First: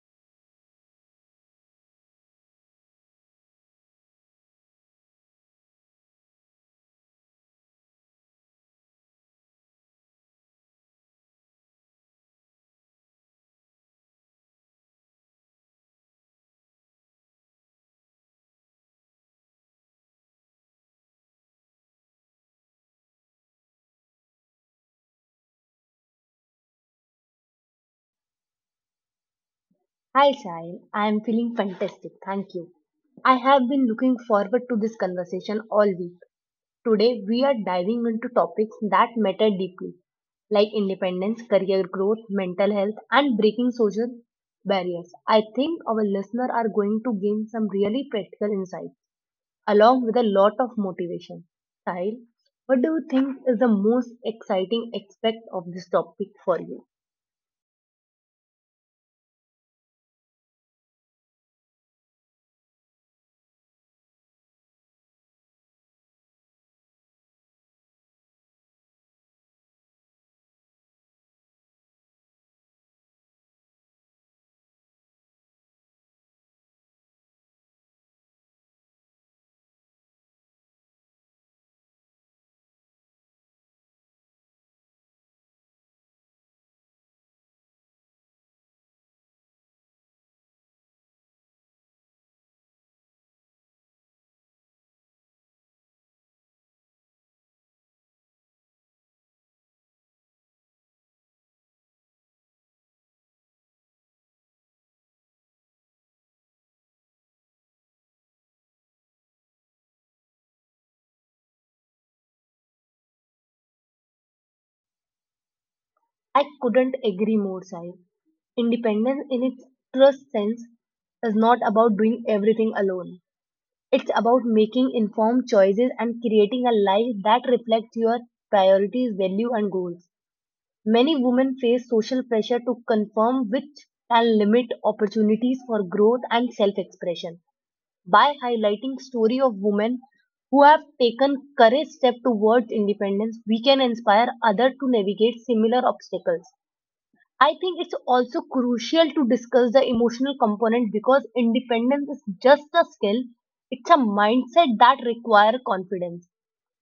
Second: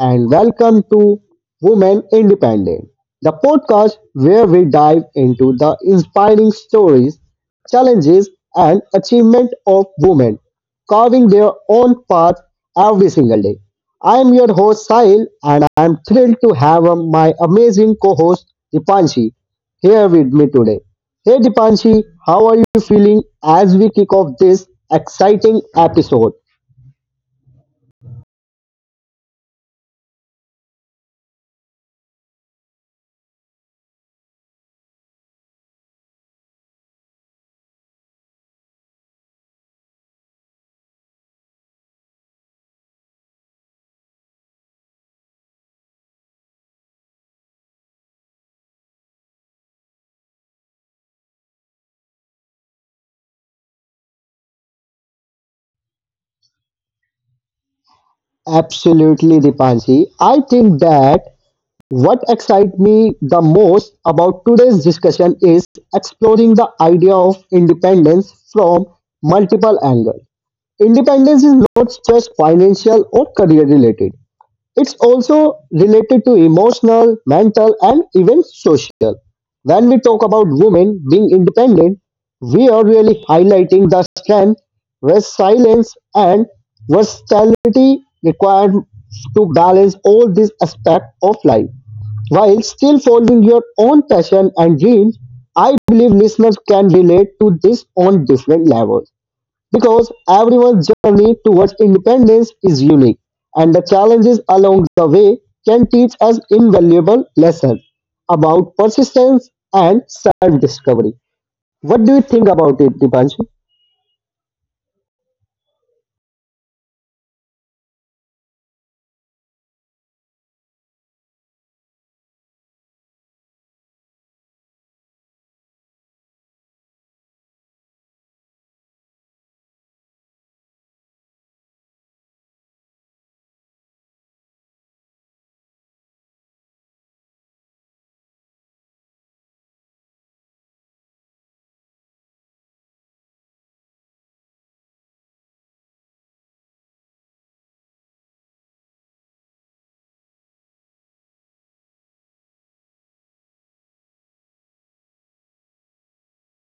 and welcome to Women Independent, the podcast where we dive into the inspiring stories, challenges, and achievement of women carving their own path every single day. I am your host Sahil, and I am thrilled to have my amazing co-host Dipanshi here with me today. Hey Dipanshi, how are you feeling as we kick off this exciting episode? Hi, Sahil. I am feeling fantastic. Thank you. I have been looking forward to this conversation all week. Today, we are diving into topics that matter deeply, like independence, career growth, mental health, and breaking social barriers. I think our listeners are going to gain some really practical insights, along with a lot of motivation. Sahil, what do you think is the most exciting aspect of this topic for you? Absolutely, Dipanshi. I think that what excites me the most about today's discussion is exploring the idea of independence from multiple angles. Independence is not just financial or career related. It's also related to emotional, mental, and even social. When we talk about women being independent, we are really highlighting the strength, resilience, and versatility required to balance all these aspects of life while still following your own passion and dreams. I believe listeners can relate to this on different levels because everyone's journey towards independence is unique, and the challenges along the way can teach us invaluable lessons about persistence and self discovery. What do you think about it, Dipanshi? I couldn't agree more, Sai. Independence in its truest sense is not about doing everything alone. It's about making informed choices and creating a life that reflects your priorities, value and goals. Many women face social pressure to conform which can limit opportunities for growth and self-expression. By highlighting story of women who have taken courage step towards independence, we can inspire others to navigate similar obstacles. I think it's also crucial to discuss the emotional component because independence is just a skill, it's a mindset that requires confidence,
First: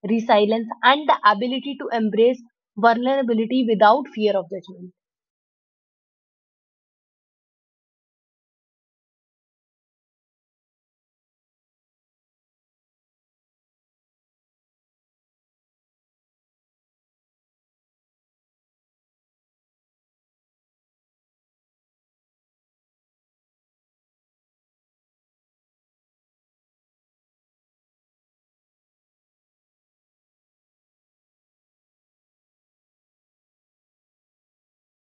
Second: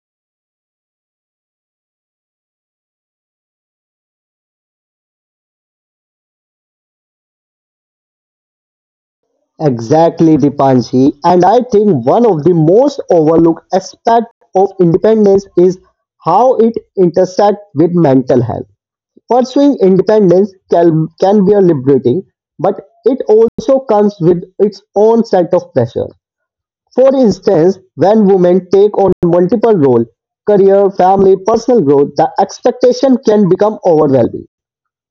resilience, and the ability to embrace vulnerability without fear of judgment. Exactly, Dipanshi. And I think one of the most overlooked aspects of independence is how it intersects with mental health. Pursuing independence can be liberating, but it also comes with its own set of pressure. For instance, when women take on multiple roles, career, family, personal growth, the expectation can become overwhelming.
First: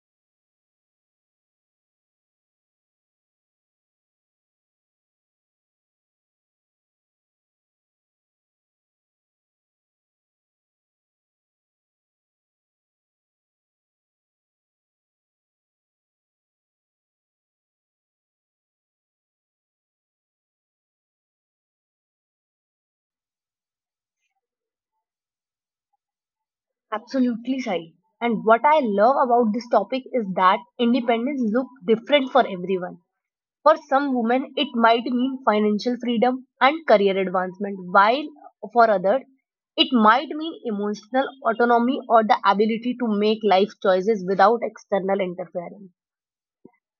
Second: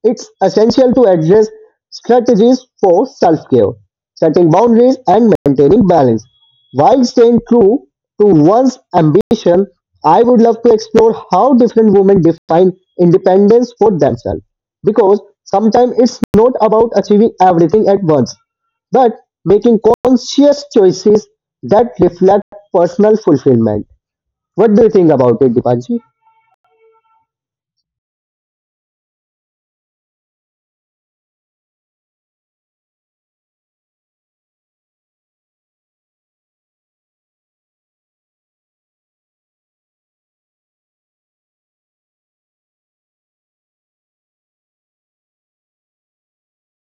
It's essential to address strategies for self-care, setting boundaries and maintaining balance. While staying true to one's ambition, I would love to explore how different women define independence for themselves. Because sometimes it's not about achieving everything at once, but making conscious choices that reflect personal fulfillment. What do you think about it, Dipanji? Absolutely, Sai. And what I love about this topic is that independence looks different for everyone. For some women, it might mean financial freedom and career advancement, while for others, it might mean emotional autonomy or the ability to make life choices without external interference.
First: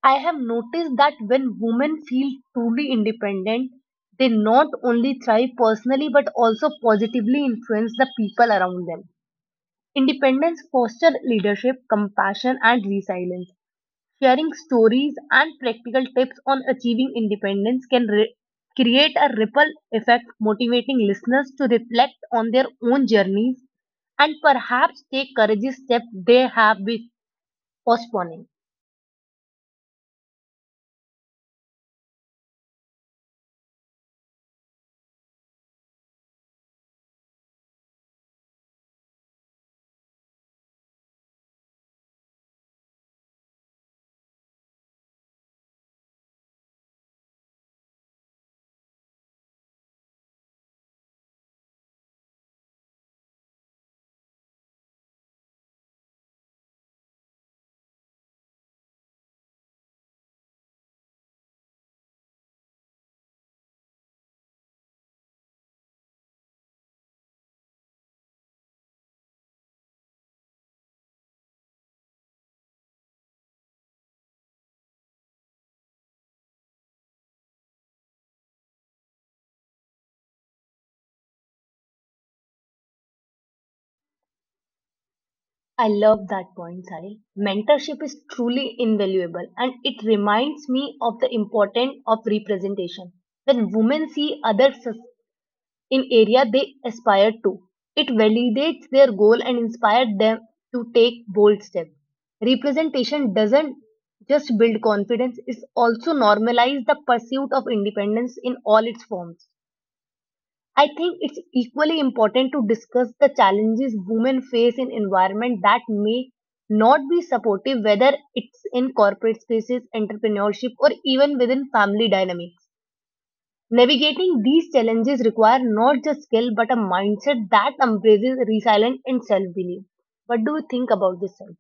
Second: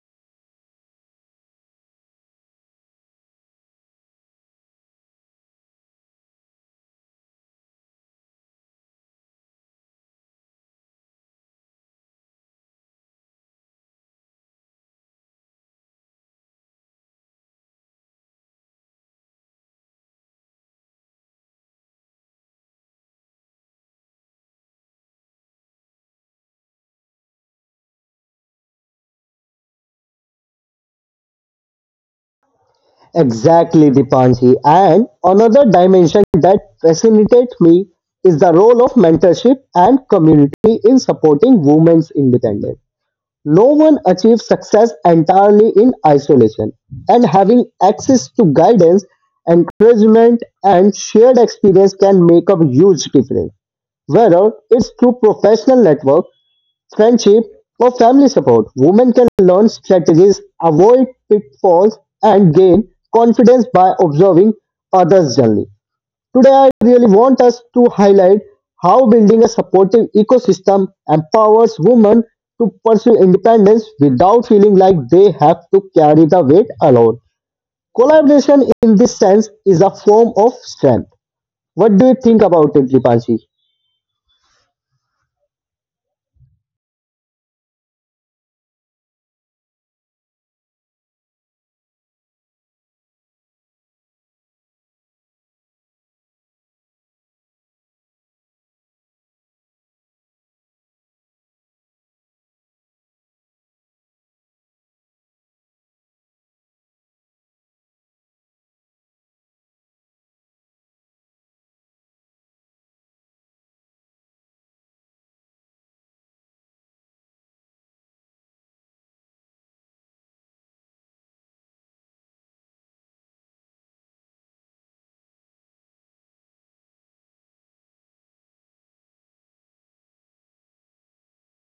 I have noticed that when women feel truly independent, they not only thrive personally but also positively influence the people around them. Independence fosters leadership, compassion, and resilience. Sharing stories and practical tips on achieving independence can create a ripple effect, motivating listeners to reflect on their own journeys and perhaps take courageous steps they have been postponing. Exactly, Dipanji. And another dimension that fascinates me is the role of mentorship and community in supporting women's independence. No one achieves success entirely in isolation, and having access to guidance, encouragement, and shared experience can make a huge difference. Whether it's through professional network, friendship, or family support. Women can learn strategies, avoid pitfalls, and gain confidence by observing others' journey. Today, I really want us to highlight how building a supportive ecosystem empowers women to pursue independence without feeling like they have to carry the weight alone. Collaboration, in this sense, is a form of strength. What do you think about it, Dipanshi? I love that point, Sahil. Mentorship is truly invaluable and it reminds me of the importance of representation. When women see in area they aspire to, it validates their goal and inspires them to take bold steps. Representation doesn't just build confidence, it also normalizes the pursuit of independence in all its forms. I think it's equally important to discuss the challenges women face in environment that may not be supportive, whether it's in corporate spaces, entrepreneurship, or even within family dynamics. Navigating these challenges require not just skill but a mindset that embraces resilience and self belief. What do you think about this, Sai?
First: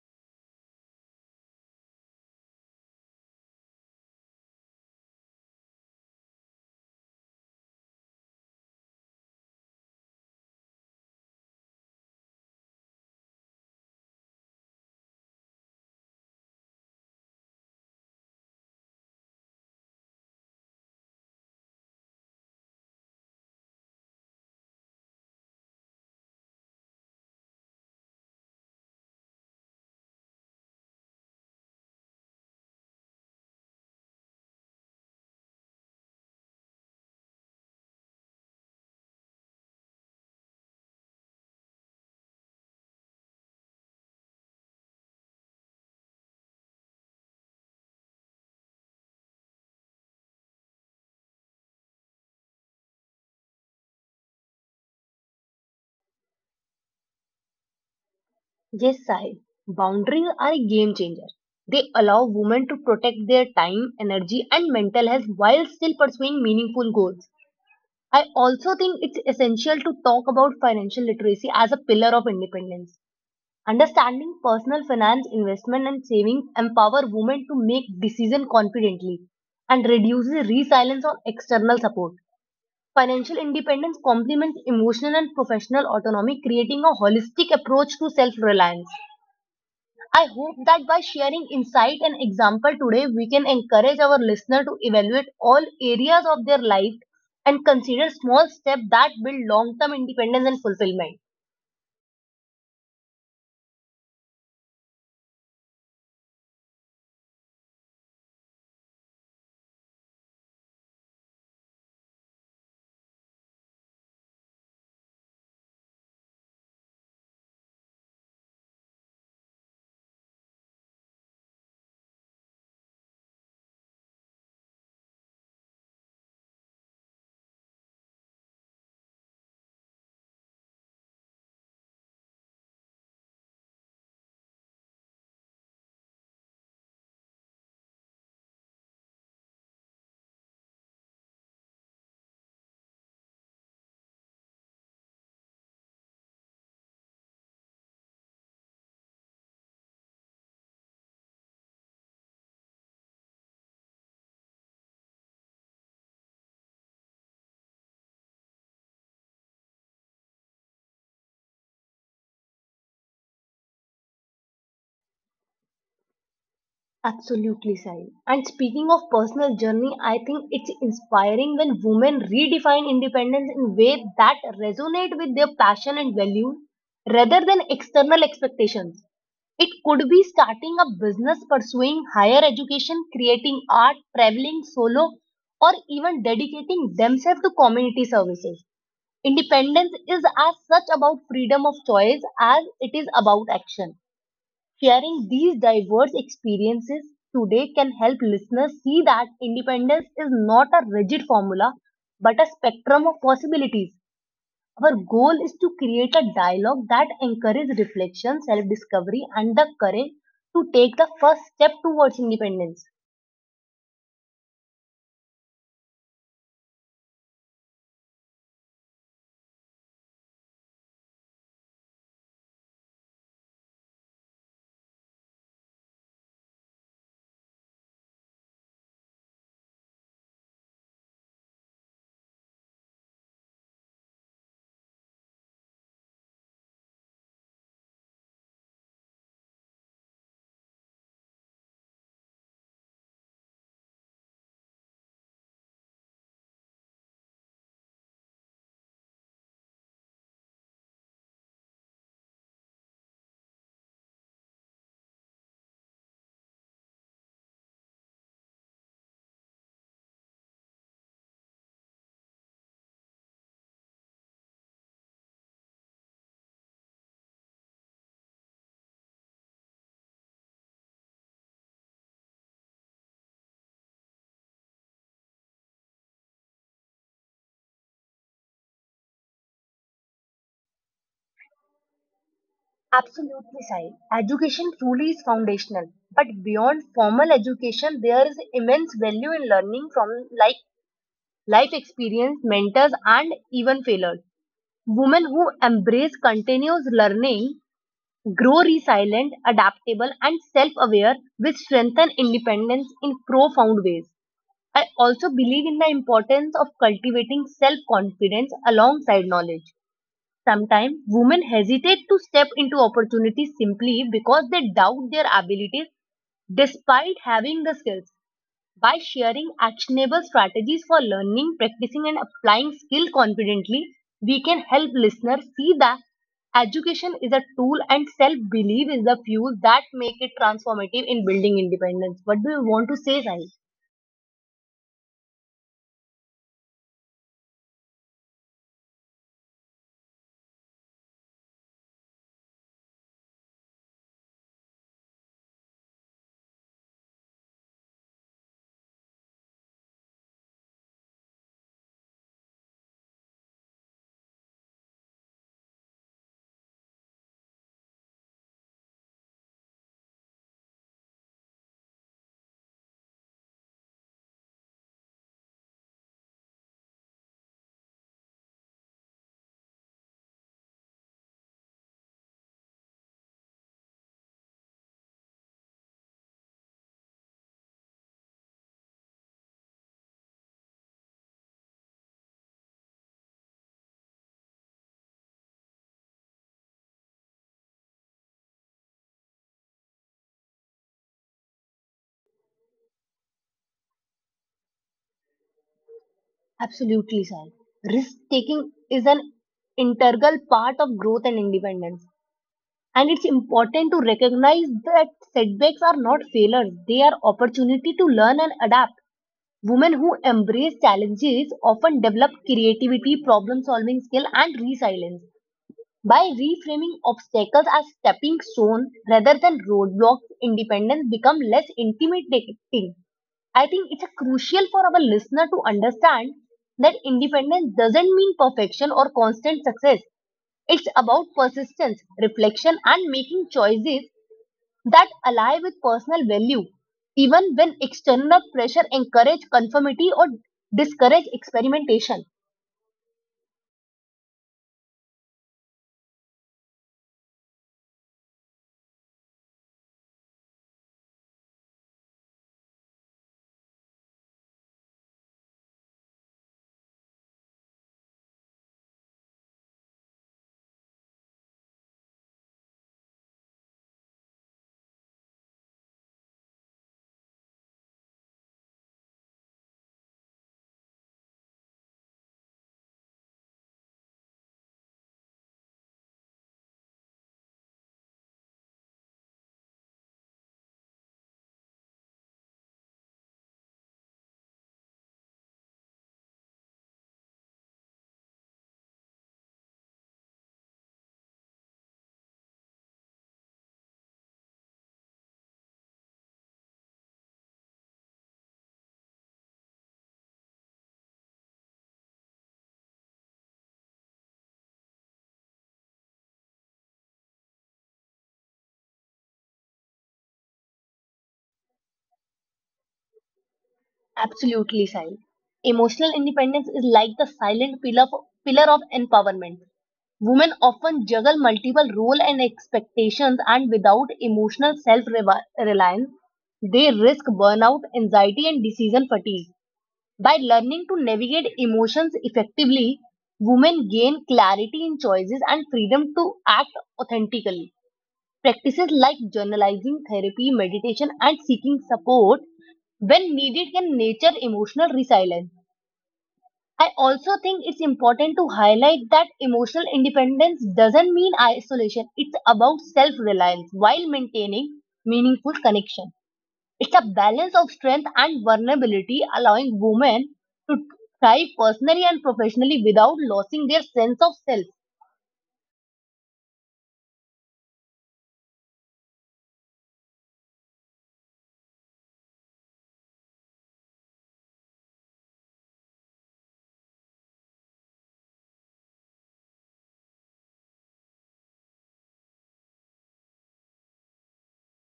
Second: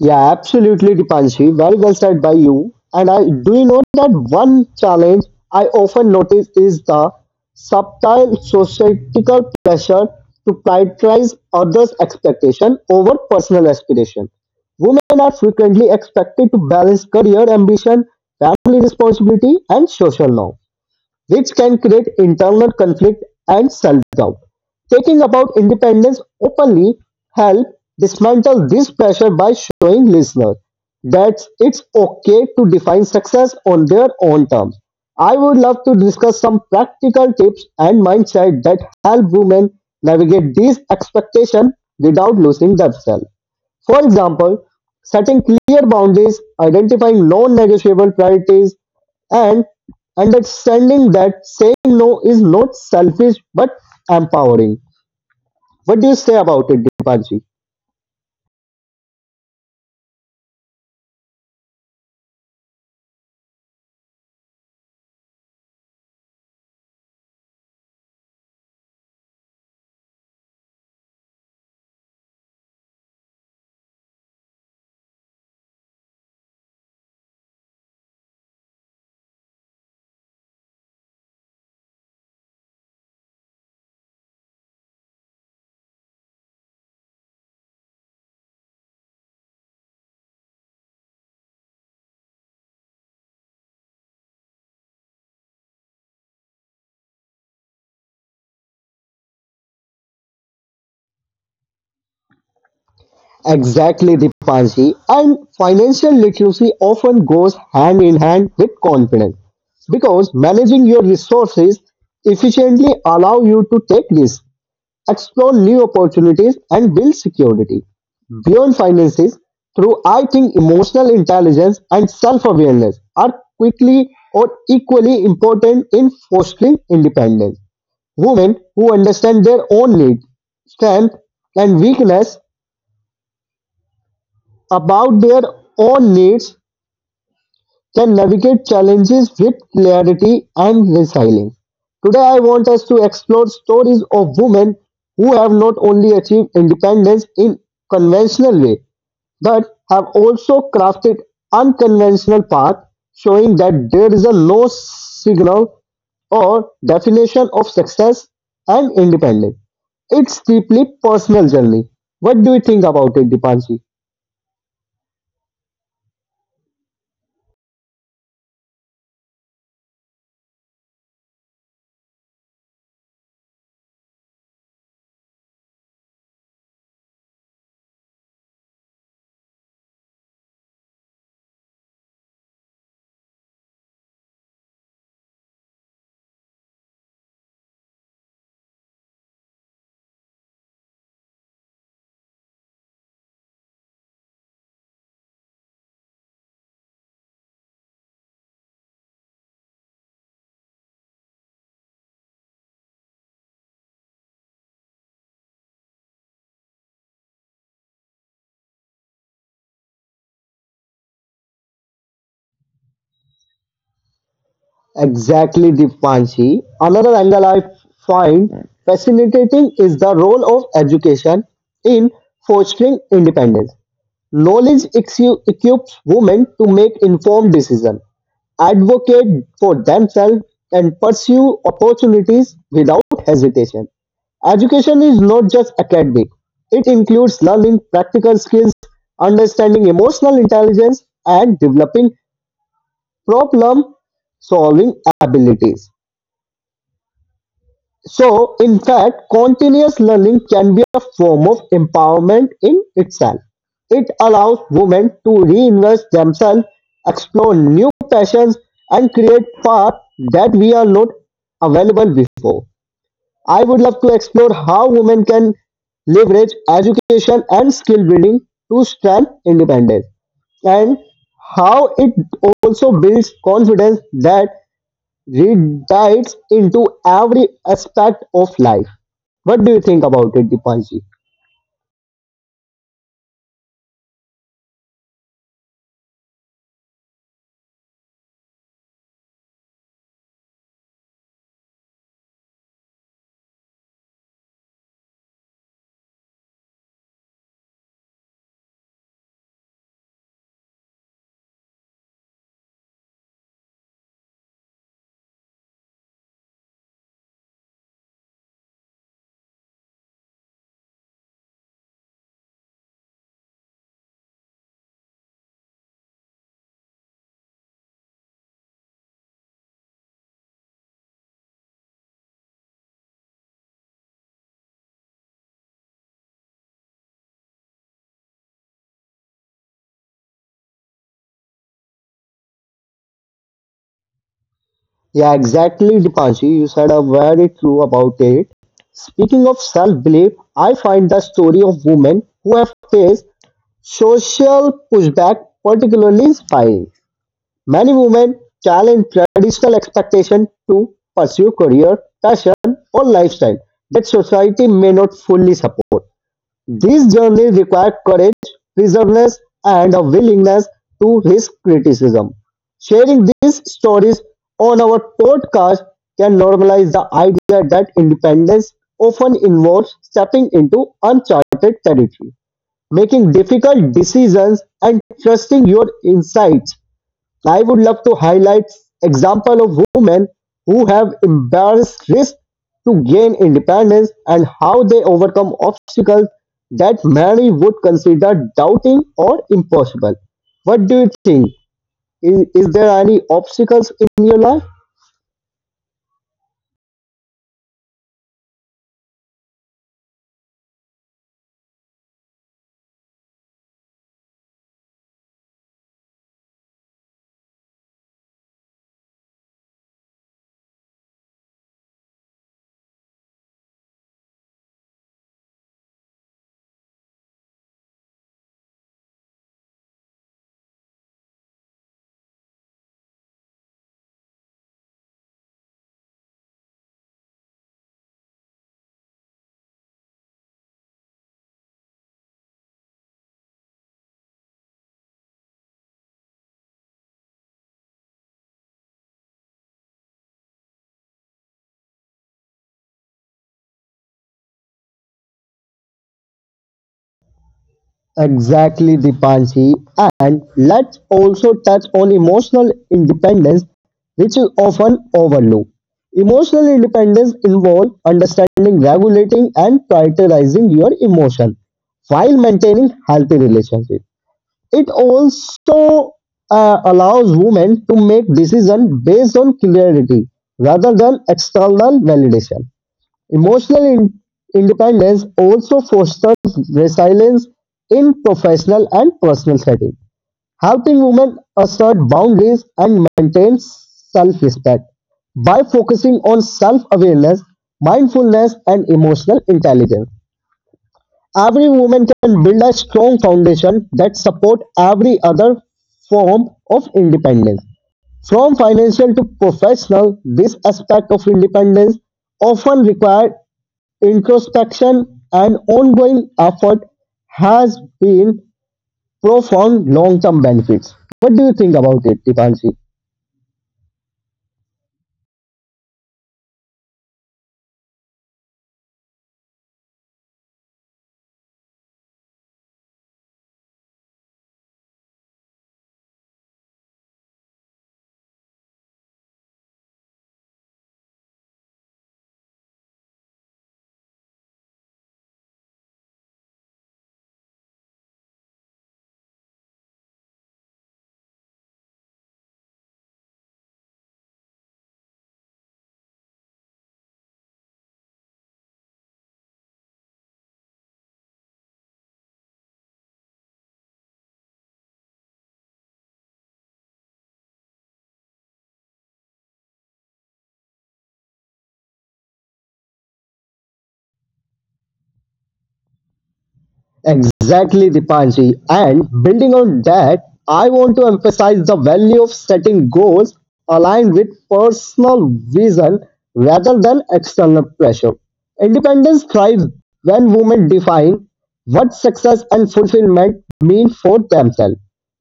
Yeah, absolutely, Dipanshi. Very well said by you. And I do you know that one challenge I often notice is the subtle societal pressure to prioritize others' expectation over personal aspiration. Women are frequently expected to balance career ambition, family responsibility, and social norm which can create internal conflict and self doubt. Taking about independence openly help dismantle this pressure by showing listeners that it's okay to define success on their own terms. I would love to discuss some practical tips and mindset that help women navigate these expectations without losing themselves. For example, setting clear boundaries, identifying non-negotiable priorities, and understanding that saying no is not selfish but empowering. What do you say about it, Dipanji? Yes, Sai. Boundaries are a game changer. They allow women to protect their time, energy, and mental health while still pursuing meaningful goals. I also think it's essential to talk about financial literacy as a pillar of independence. Understanding personal finance, investment, and saving empower women to make decisions confidently and reduces reliance on external support. Financial independence complements emotional and professional autonomy, creating a holistic approach to self reliance. I hope that by sharing insight and example today, we can encourage our listener to evaluate all areas of their life and consider small steps that build long term independence and fulfillment. Exactly, Dipanji. And financial literacy often goes hand in hand with confidence because managing your resources efficiently allow you to take risks explore new opportunities, and build security beyond finances through I think emotional intelligence and self-awareness are quickly or equally important in fostering independence. Women who understand their own needs, strength and weakness about their own needs can navigate challenges with clarity and resilience. Today, I want us to explore stories of women who have not only achieved independence in conventional way, but have also crafted unconventional path, showing that there is a no signal or definition of success and independence. It's deeply personal journey. What do you think about it, Dipanshi? Absolutely, Sai. And speaking of personal journey, I think it's inspiring when women redefine independence in ways that resonate with their passion and values rather than external expectations. It could be starting a business, pursuing higher education, creating art, traveling solo, or even dedicating themselves to community services. Independence is as such about freedom of choice as it is about action. Sharing these diverse experiences today can help listeners see that independence is not a rigid formula but a spectrum of possibilities. Our goal is to create a dialogue that encourages reflection, self discovery, and the courage to take the first step towards independence. Exactly, Dipanshi. Another angle I find fascinating is the role of education in fostering independence. Knowledge equips women to make informed decisions, advocate for themselves, and pursue opportunities without hesitation. Education is not just academic, it includes learning practical skills, understanding emotional intelligence, and developing problem solving abilities. So, in fact, continuous learning can be a form of empowerment in itself. It allows women to reinvest themselves, explore new passions, and create paths that we are not available before. I would love to explore how women can leverage education and skill building to strengthen independence and how it also builds confidence that radiates into every aspect of life. What do you think about it, Dipanji? Absolutely, Sai. Education truly is foundational, but beyond formal education, there is immense value in learning from, like, life experience, mentors, and even failures. Women who embrace continuous learning grow resilient, adaptable, and self aware, which strengthen independence in profound ways. I also believe in the importance of cultivating self confidence alongside knowledge. Sometimes women hesitate to step into opportunities simply because they doubt their abilities despite having the skills. By sharing actionable strategies for learning, practicing, and applying skill confidently, we can help listeners see that education is a tool and self belief is the fuel that make it transformative in building independence. What do you want to say, Sai? Yeah, exactly, Dipanji. You said a very true about it. Speaking of self-belief, I find the story of women who have faced social pushback particularly inspiring. Many women challenge traditional expectation to pursue career, passion, or lifestyle that society may not fully support. This journey required courage, perseverance, and a willingness to risk criticism. Sharing these stories on our podcast can normalize the idea that independence often involves stepping into uncharted territory, making difficult decisions, and trusting your insights I would love to highlight example of women who have embraced risk to gain independence and how they overcome obstacles that many would consider doubting or impossible. What do you think? Is there any obstacles in your life? Absolutely, Sai. Risk taking is an integral part of growth and independence. And it's important to recognize that setbacks are not failures, they are opportunity to learn and adapt. Women who embrace challenges often develop creativity, problem solving skill, and resilience. By reframing obstacles as stepping stone rather than roadblocks, independence becomes less intimidating. I think it's a crucial for our listener to understand that independence doesn't mean perfection or constant success. It's about persistence, reflection, and making choices that align with personal value, even when external pressure encourage conformity or discourage experimentation. Exactly, Dipanshi. And let's also touch on emotional independence, which is often overlooked. Emotional independence involves understanding, regulating, and prioritizing your emotion while maintaining healthy relationships. It also allows women to make decisions based on clarity rather than external validation. Emotional independence also fosters resilience in professional and personal settings, helping women assert boundaries and maintain self-respect. By focusing on self-awareness, mindfulness, and emotional intelligence, every woman can build a strong foundation that supports every other form of independence. From financial to professional, this aspect of independence often requires introspection and ongoing effort has been profound long-term benefits. What do you think about it, Dipanshi? Absolutely, Sahil. Emotional independence is like the silent pillar of empowerment. Women often juggle multiple roles and expectations, and without emotional self reliance, they risk burnout, anxiety, and decision fatigue. By learning to navigate emotions effectively, women gain clarity in choices and freedom to act authentically. Practices like journalizing, therapy, meditation, and seeking support when needed can nurture emotional resilience. I also think it's important to highlight that emotional independence doesn't mean isolation, it's about self reliance while maintaining meaningful connection. It's a balance of strength and vulnerability, allowing women to thrive personally and professionally without losing their sense of self. Exactly, Dipanshi. And building on that, I want to emphasize the value of setting goals aligned with personal vision rather than external pressure. Independence thrives when women define what success and fulfillment mean for themselves.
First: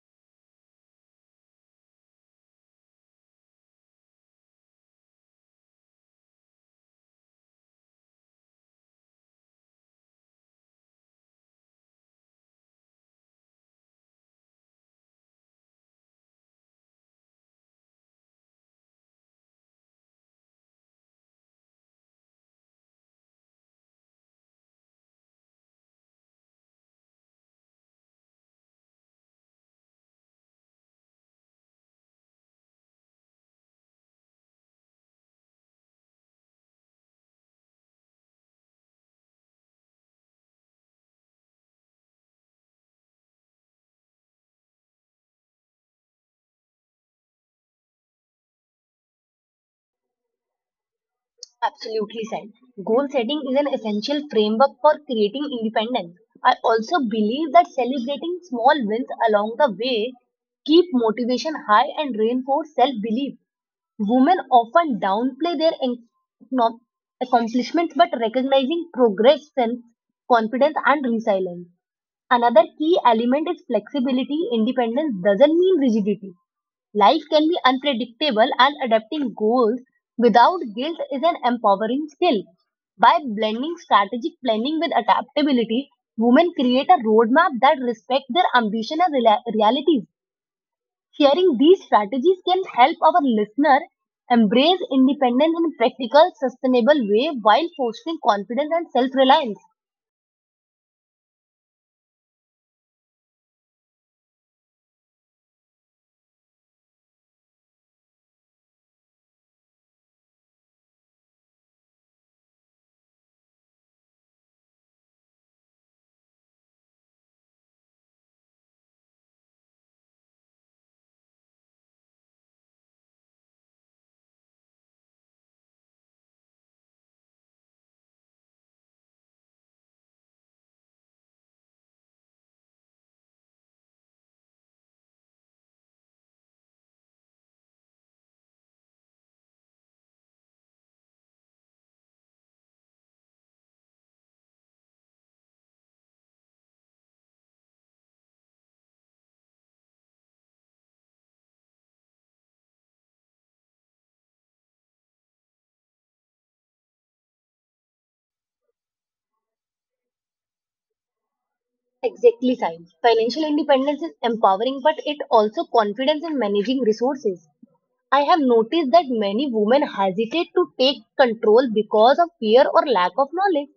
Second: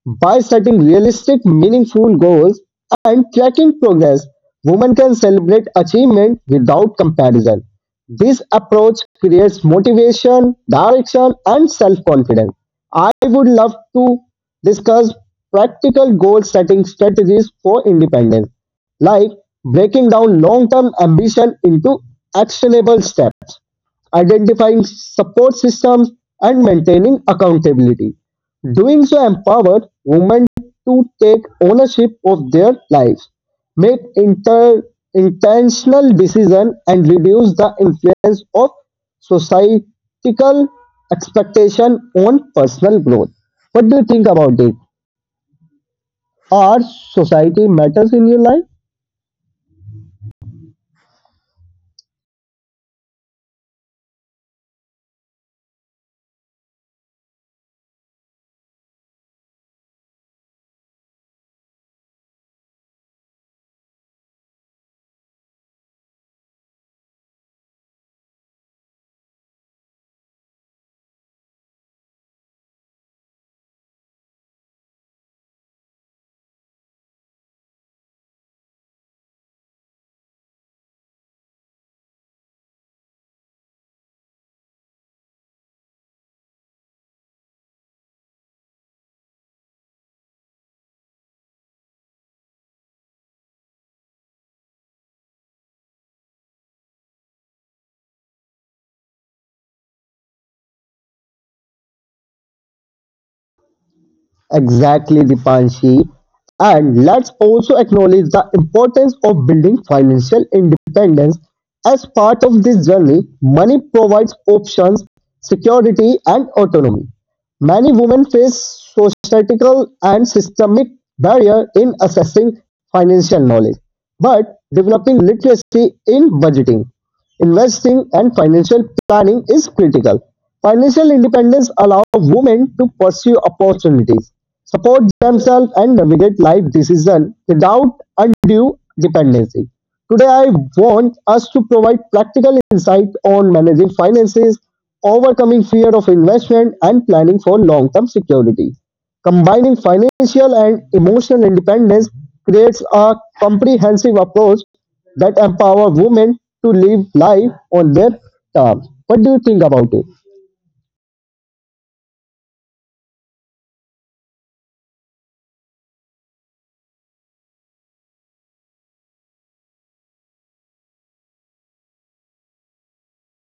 By setting realistic, meaningful goals and tracking progress, women can celebrate achievement without comparison. This approach creates motivation, direction, and self confidence. I would love to discuss practical goal setting strategies for independence, like breaking down long term ambition into actionable steps identifying support systems, and maintaining accountability. Doing so empowered women to take ownership of their lives, make intentional decisions, and reduce the influence of societal expectation on personal growth. What do you think about it? Our society matters in your life? Absolutely, Sai. Goal setting is an essential framework for creating independence. I also believe that celebrating small wins along the way keep motivation high and reinforce self-belief. Women often downplay their no- accomplishments, but recognizing progress strengthens confidence and resilience. Another key element is flexibility. Independence doesn't mean rigidity. Life can be unpredictable and adapting goals without guilt is an empowering skill. By blending strategic planning with adaptability, women create a roadmap that respects their ambition as realities. Sharing these strategies can help our listener embrace independence in a practical, sustainable way while fostering confidence and self-reliance. Exactly, Dipanshi. And let's also acknowledge the importance of building financial independence as part of this journey. Money provides options, security, and autonomy. Many women face societal and systemic barrier in accessing financial knowledge, but developing literacy in budgeting Investing and financial planning is critical. Financial independence allows women to pursue opportunities, support themselves, and navigate life decisions without undue dependency. Today, I want us to provide practical insight on managing finances, overcoming fear of investment, and planning for long term security. Combining financial and emotional independence creates a comprehensive approach that empower women to live life on their terms. What do you think about it? Exactly, Sai. Financial independence is empowering, but it also confidence in managing resources. I have noticed that many women hesitate to take control because of fear or lack of knowledge.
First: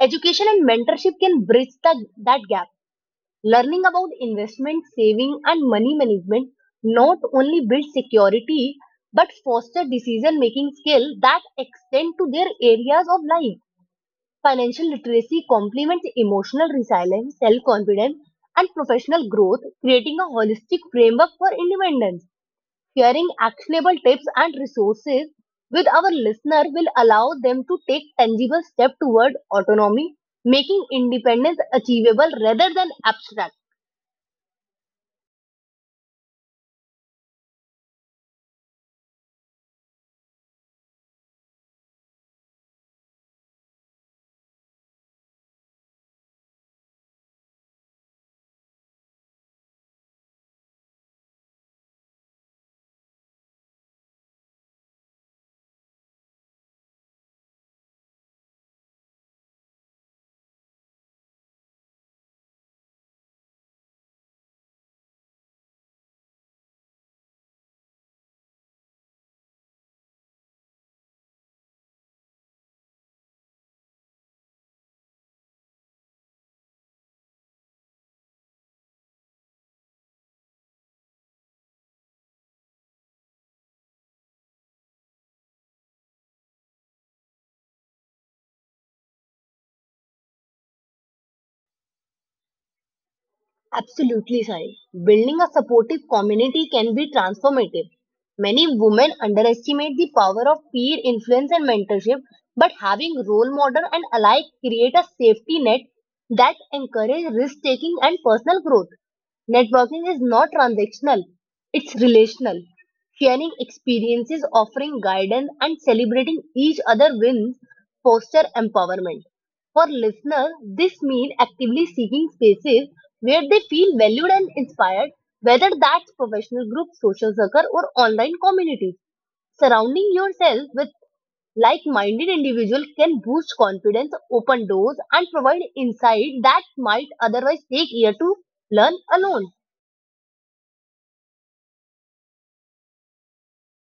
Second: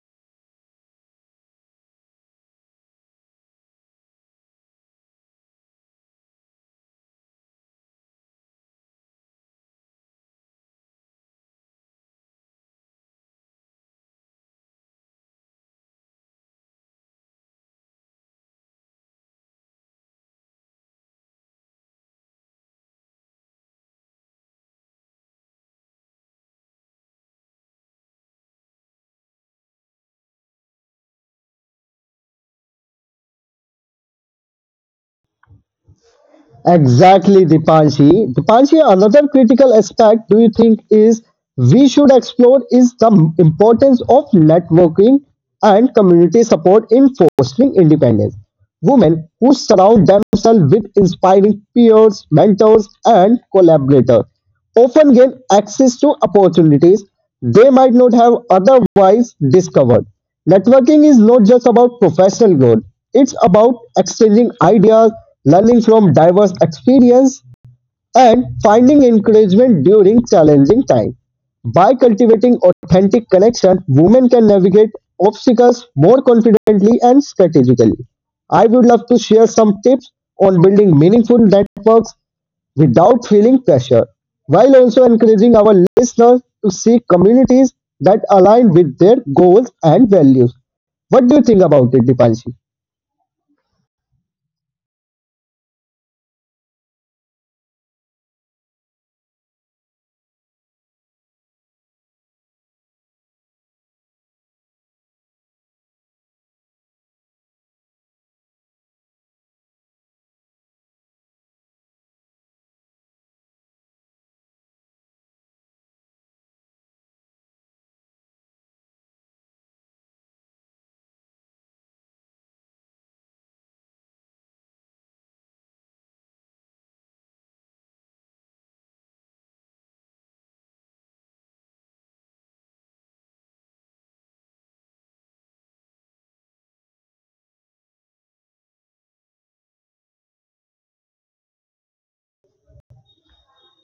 Education and mentorship can bridge that gap. Learning about investment, saving, and money management not only builds security but foster decision making skill that extend to their areas of life. Financial literacy complements emotional resilience, self confidence, and professional growth, creating a holistic framework for independence. Sharing actionable tips and resources with our listener will allow them to take tangible steps toward autonomy, making independence achievable rather than abstract. Exactly, Dipanshi. Dipanshi, another critical aspect do you think is we should explore is the importance of networking and community support in fostering independence. Women who surround themselves with inspiring peers, mentors, and collaborators often gain access to opportunities they might not have otherwise discovered. Networking is not just about professional growth, it's about exchanging ideas, learning from diverse experience, and finding encouragement during challenging times. By cultivating authentic connection, women can navigate obstacles more confidently and strategically. I would love to share some tips on building meaningful networks without feeling pressure, while also encouraging our listeners to seek communities that align with their goals and values. What do you think about it, Dipanshi? Absolutely, Sai. Building a supportive community can be transformative. Many women underestimate the power of peer influence and mentorship, but having role model and alike create a safety net that encourage risk taking and personal growth. Networking is not transactional, it's relational. Sharing experiences, offering guidance, and celebrating each other wins foster empowerment. For listeners, this means actively seeking spaces where they feel valued and inspired, whether that's professional groups, social circle, or online communities. Surrounding yourself with like minded individuals can boost confidence, open doors, and provide insight that might otherwise take years to learn alone.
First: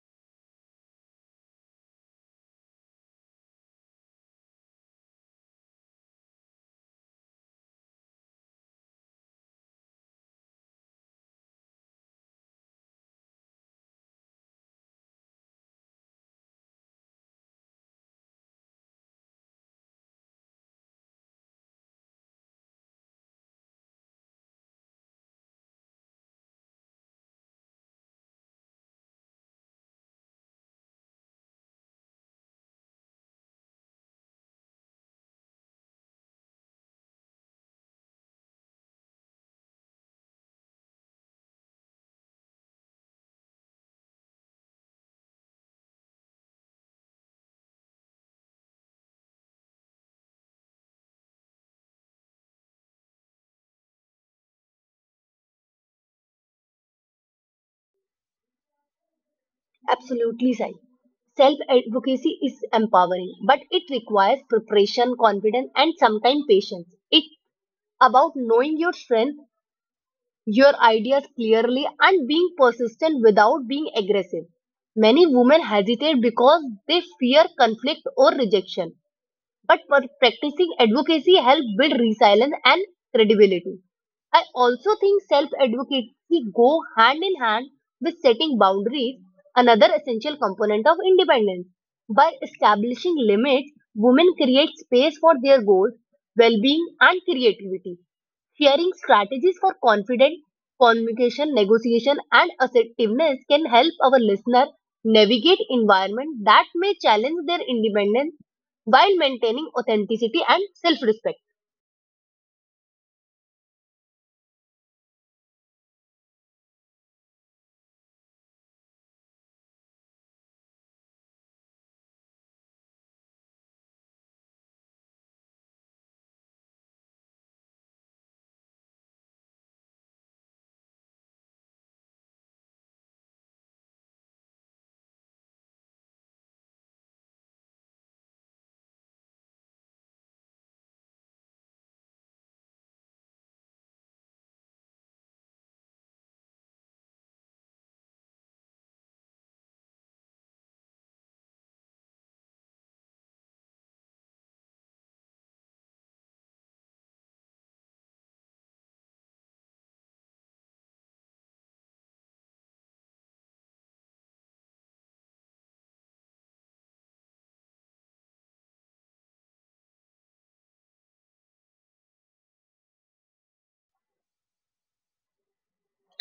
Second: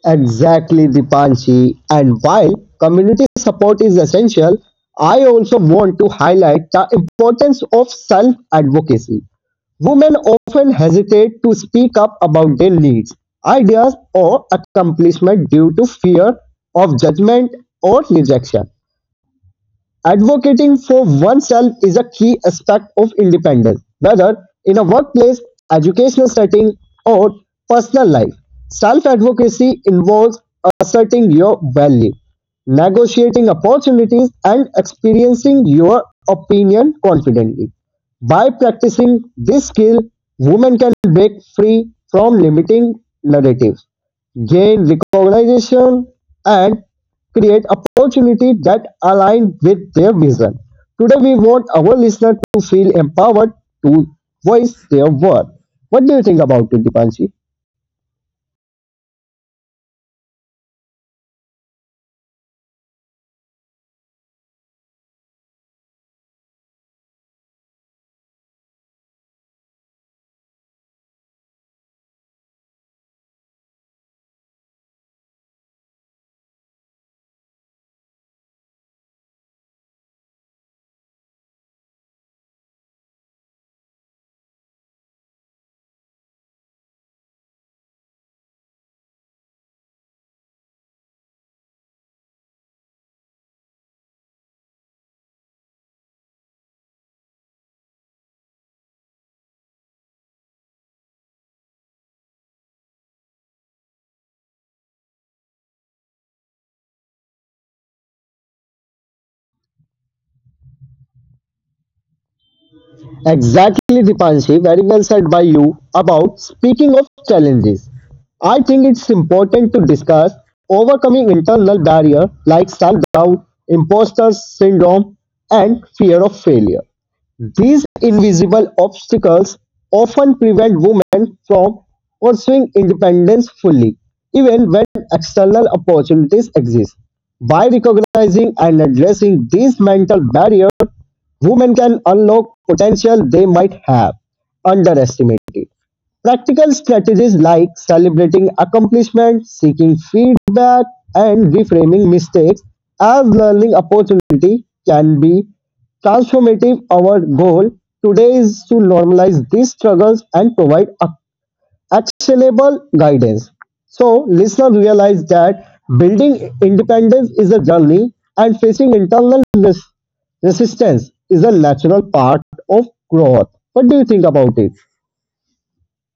Exactly, Dipanshi. And while community support is essential, I also want to highlight the importance of self advocacy. Women often hesitate to speak up about their needs, ideas, or accomplishment due to fear of judgment or rejection. Advocating for oneself is a key aspect of independence, whether in a workplace, educational setting, or personal life. Self advocacy involves asserting your value, negotiating opportunities, and experiencing your opinion confidently. By practicing this skill, women can break free from limiting narratives gain recognition and create opportunity that align with their vision. Today we want our listener to feel empowered to voice their word. What do you think about it, Dipanshi? Absolutely, Sai. Self advocacy is empowering, but it requires preparation, confidence, and sometimes patience. It's about knowing your strength your ideas clearly and being persistent without being aggressive. Many women hesitate because they fear conflict or rejection, but practicing advocacy helps build resilience and credibility. I also think self-advocacy go hand in hand with setting boundaries, another essential component of independence. By establishing limits, women create space for their goals, well-being, and creativity. Sharing strategies for confident communication, negotiation, and assertiveness can help our listener navigate environment that may challenge their independence while maintaining authenticity and self-respect. Exactly, Dipanshi, very well said by you about speaking of challenges. I think it's important to discuss overcoming internal barrier like self-doubt, imposter syndrome, and fear of failure. These invisible obstacles often prevent women from pursuing independence fully, even when external opportunities exist. By recognizing and addressing these mental barriers, Women can unlock potential they might have underestimated. Practical strategies like celebrating accomplishments, seeking feedback, and reframing mistakes as learning opportunity can be transformative. Our goal today is to normalize these struggles and provide a actionable guidance. So, listener, realize that building independence is a journey and facing resistance is a natural part of growth. What do you think about it?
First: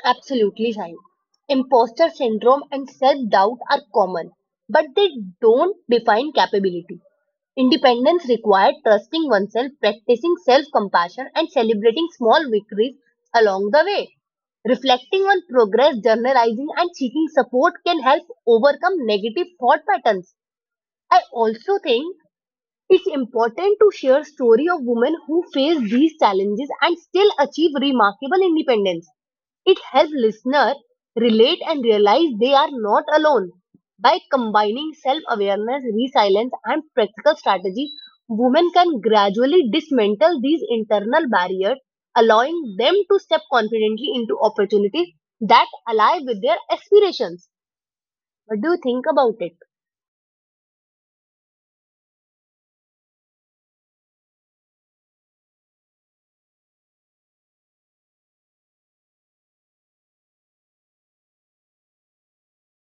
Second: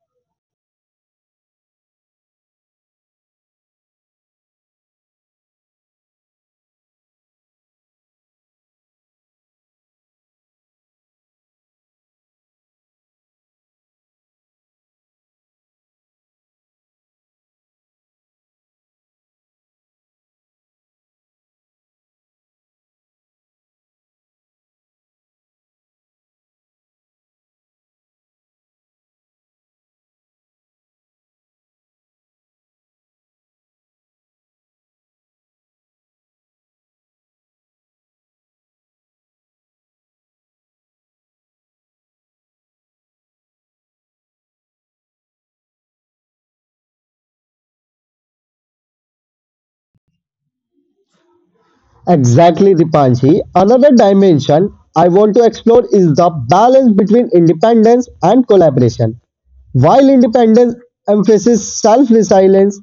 Absolutely right. Imposter syndrome and self doubt are common, but they don't define capability. Independence requires trusting oneself, practicing self compassion, and celebrating small victories along the way. Reflecting on progress, journalizing, and seeking support can help overcome negative thought patterns. I also think it's important to share story of women who face these challenges and still achieve remarkable independence. It helps listeners relate and realize they are not alone. By combining self-awareness, resilience, and practical strategies, women can gradually dismantle these internal barriers, allowing them to step confidently into opportunities that align with their aspirations. What do you think about it? Exactly, Dipanji. Another dimension I want to explore is the balance between independence and collaboration. While independence emphasizes self resilience,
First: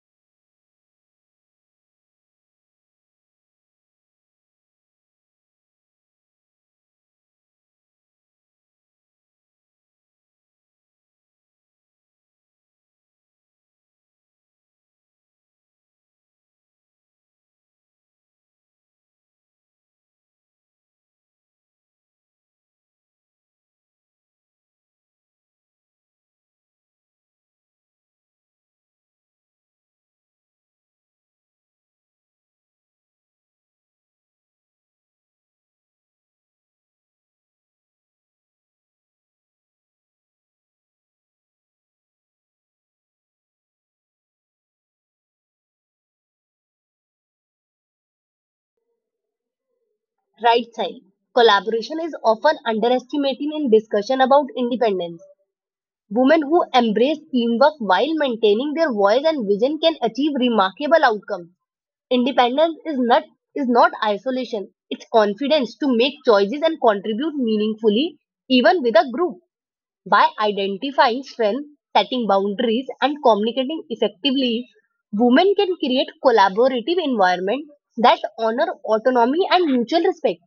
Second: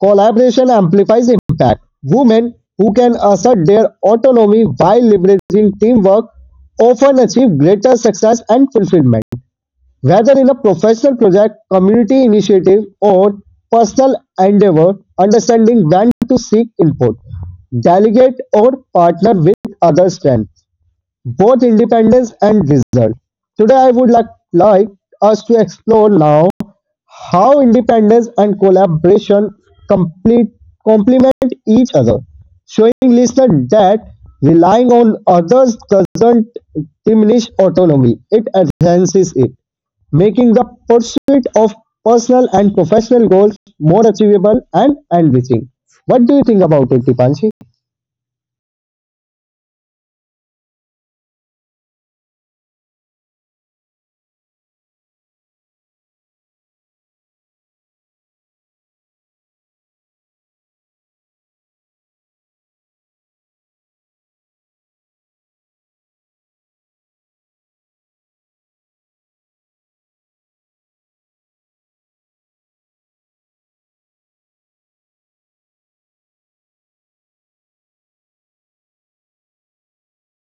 collaboration amplifies impact. Women who can assert their autonomy while leveraging teamwork often achieve greater success and fulfillment, whether in a professional project, community initiative, or personal endeavor, understanding when to seek input, delegate, or partner with other strengths, both independence and result. Today, I would like us to explore now how independence and collaboration complete, complement each other, showing listener that relying on others doesn't diminish autonomy, it enhances it, making the pursuit of personal and professional goals more achievable and enriching. What do you think about it, Dipanshi? Right, side. Collaboration is often underestimated in discussion about independence. Women who embrace teamwork while maintaining their voice and vision can achieve remarkable outcomes. Independence is not isolation. It's confidence to make choices and contribute meaningfully even with a group. By identifying strengths, setting boundaries and communicating effectively, women can create collaborative environments that honor autonomy and mutual respect.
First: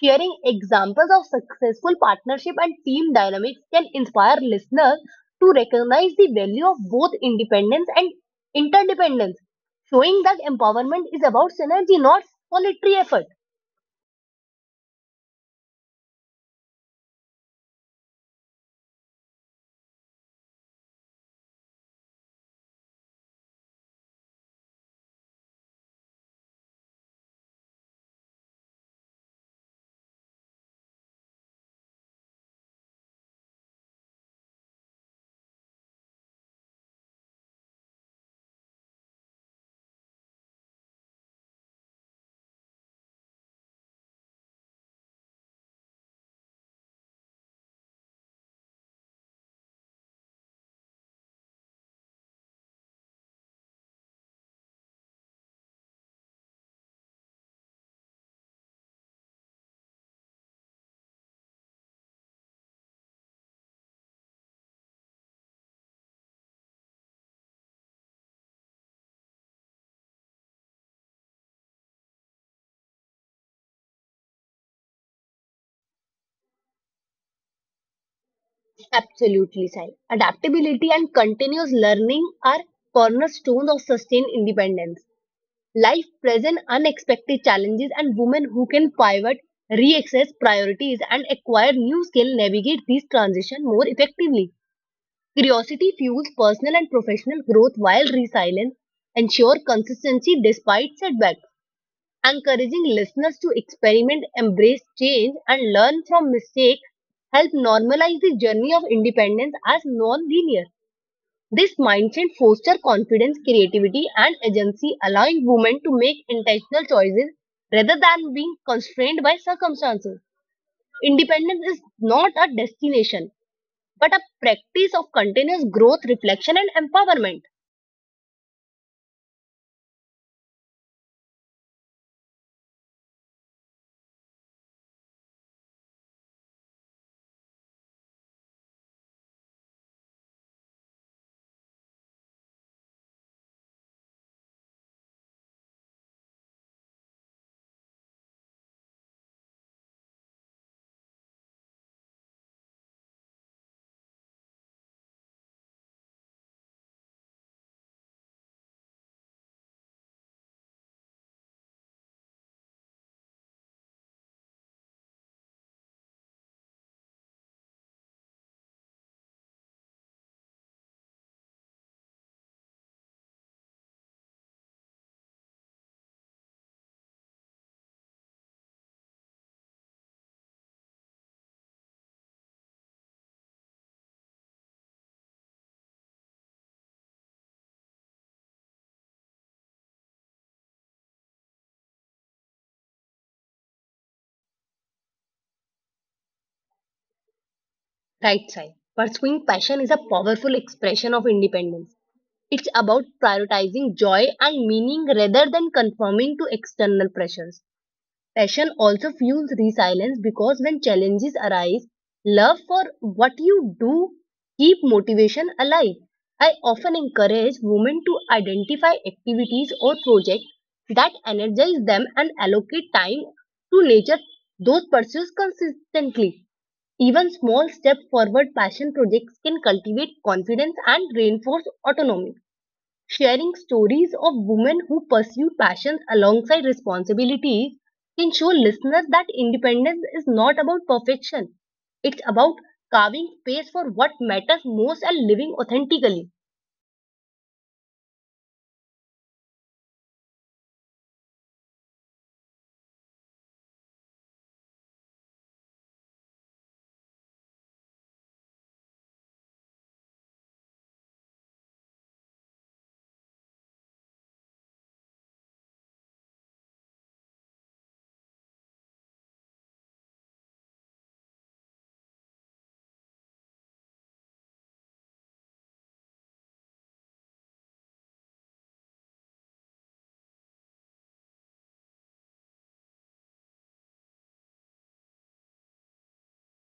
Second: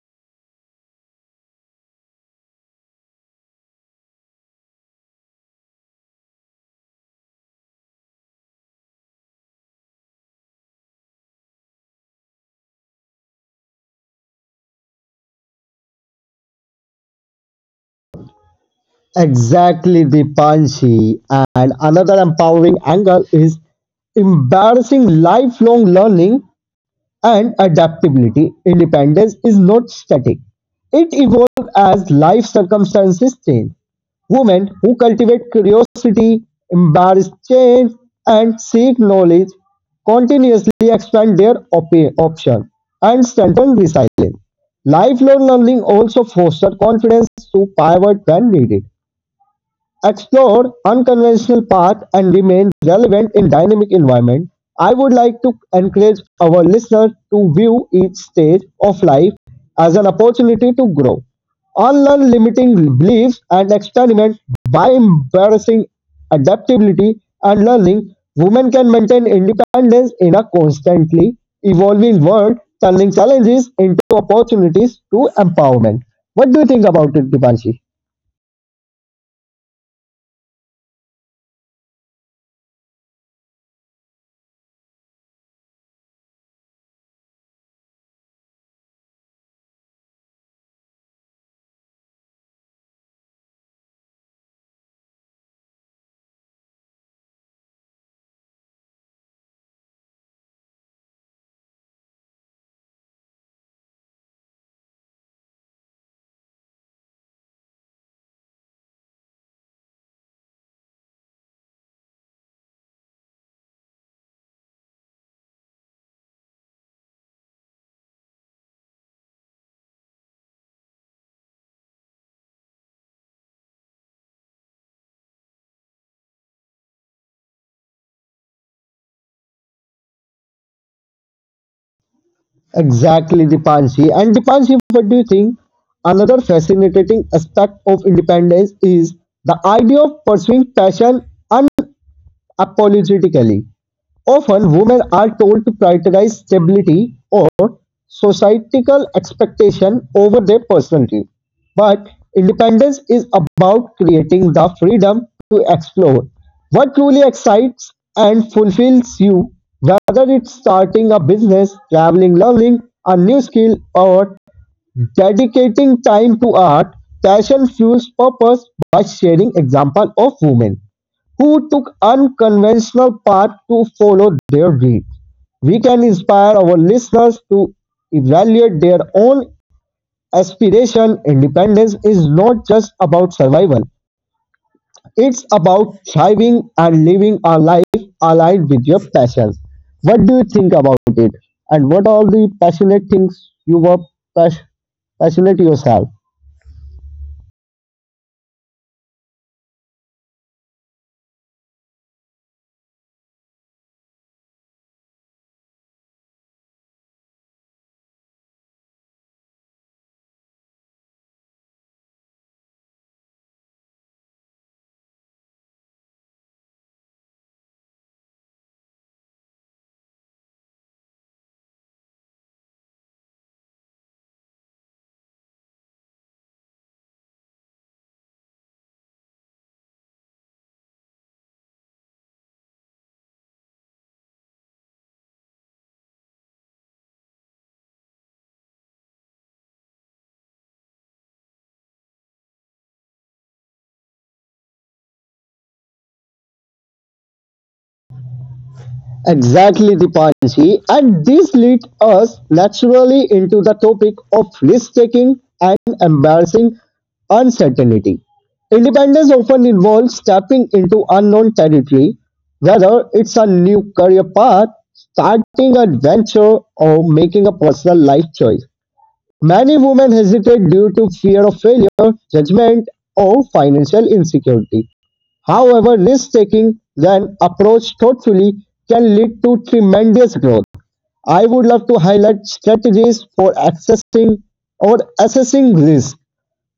Sharing examples of successful partnership and team dynamics can inspire listeners to recognize the value of both independence and interdependence, showing that empowerment is about synergy, not solitary effort. Exactly, Dipanshi. And another empowering angle is embarrassing lifelong learning and adaptability, independence is not static. It evolves as life circumstances change. Women who cultivate curiosity, embrace change, and seek knowledge continuously expand their options and strengthen resilience. Lifelong learning also fosters confidence to pivot when needed explore unconventional paths and remain relevant in dynamic environment. I would like to encourage our listeners to view each stage of life as an opportunity to grow, unlearn limiting beliefs, and experiment by embracing adaptability and learning. Women can maintain independence in a constantly evolving world, turning challenges into opportunities to empowerment. What do you think about it, Dipanshi? Absolutely, Sai. Adaptability and continuous learning are cornerstones of sustained independence. Life presents unexpected challenges, and women who can pivot, reassess priorities, and acquire new skills navigate these transitions more effectively. Curiosity fuels personal and professional growth while resilience ensures consistency despite setbacks, encouraging listeners to experiment, embrace change, and learn from mistakes help normalize the journey of independence as non-linear. This mindset fosters confidence, creativity, and agency, allowing women to make intentional choices rather than being constrained by circumstances. Independence is not a destination but a practice of continuous growth, reflection, and empowerment. Exactly, Dipanshi. And Dipanshi, what do you think? Another fascinating aspect of independence is the idea of pursuing passion unapologetically. Often, women are told to prioritize stability societal expectation over their personality. But independence is about creating the freedom to explore what truly excites and fulfills you, whether it's starting a business, traveling, learning a new skill, or dedicating time to art, Cashel fuels purpose by sharing example of women who took unconventional path to follow their dream, we can inspire our listeners to evaluate their own aspiration. Independence is not just about survival. It's about thriving and living a life aligned with your passions. What do you think about it? And what are the passionate things you were pas- passionate yourself? Right, Sai. Pursuing passion is a powerful expression of independence. It's about prioritizing joy and meaning rather than conforming to external pressures. Passion also fuels resilience because when challenges arise, love for what you do keep motivation alive. I often encourage women to identify activities or projects that energize them and allocate time to nature those pursuits consistently. Even small step forward passion projects can cultivate confidence and reinforce autonomy. Sharing stories of women who pursue passions alongside responsibilities can show listeners that independence is not about perfection. It's about carving space for what matters most and living authentically. Exactly, Dipanshi. And this leads us naturally into the topic of risk taking and embarrassing uncertainty. Independence often involves stepping into unknown territory, whether it's a new career path, starting an adventure, or making a personal life choice. Many women hesitate due to fear of failure, judgment, or financial insecurity. However, risk-taking when approached thoughtfully can lead to tremendous growth. I would love to highlight strategies for accessing or assessing risk,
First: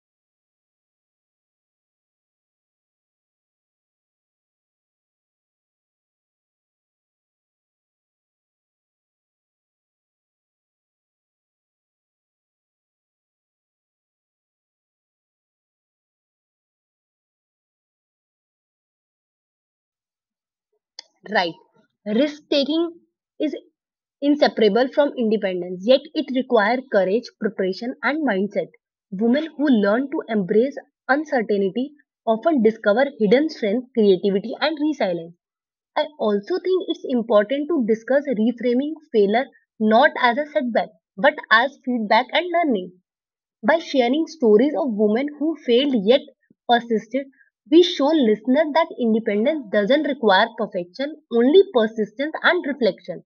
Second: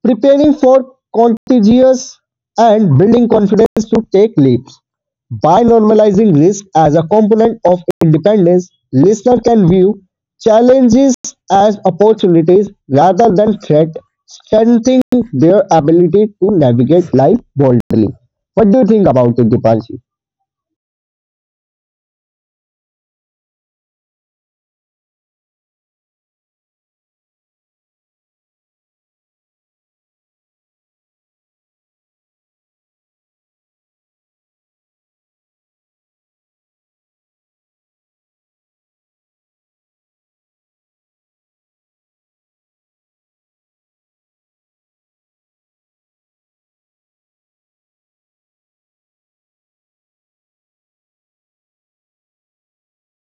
preparing for contagious and building confidence to take leaps. By normalizing risk as a component of independence, listener can view challenges as opportunities rather than threats, strengthening their ability to navigate life boldly. What do you think about it, Dipanshi? Right. Risk taking is inseparable from independence, yet it requires courage, preparation, and mindset. Women who learn to embrace uncertainty often discover hidden strength, creativity, and resilience. I also think it's important to discuss reframing failure not as a setback, but as feedback and learning. By sharing stories of women who failed yet persisted, we show listeners that independence doesn't require perfection, only persistence and reflection.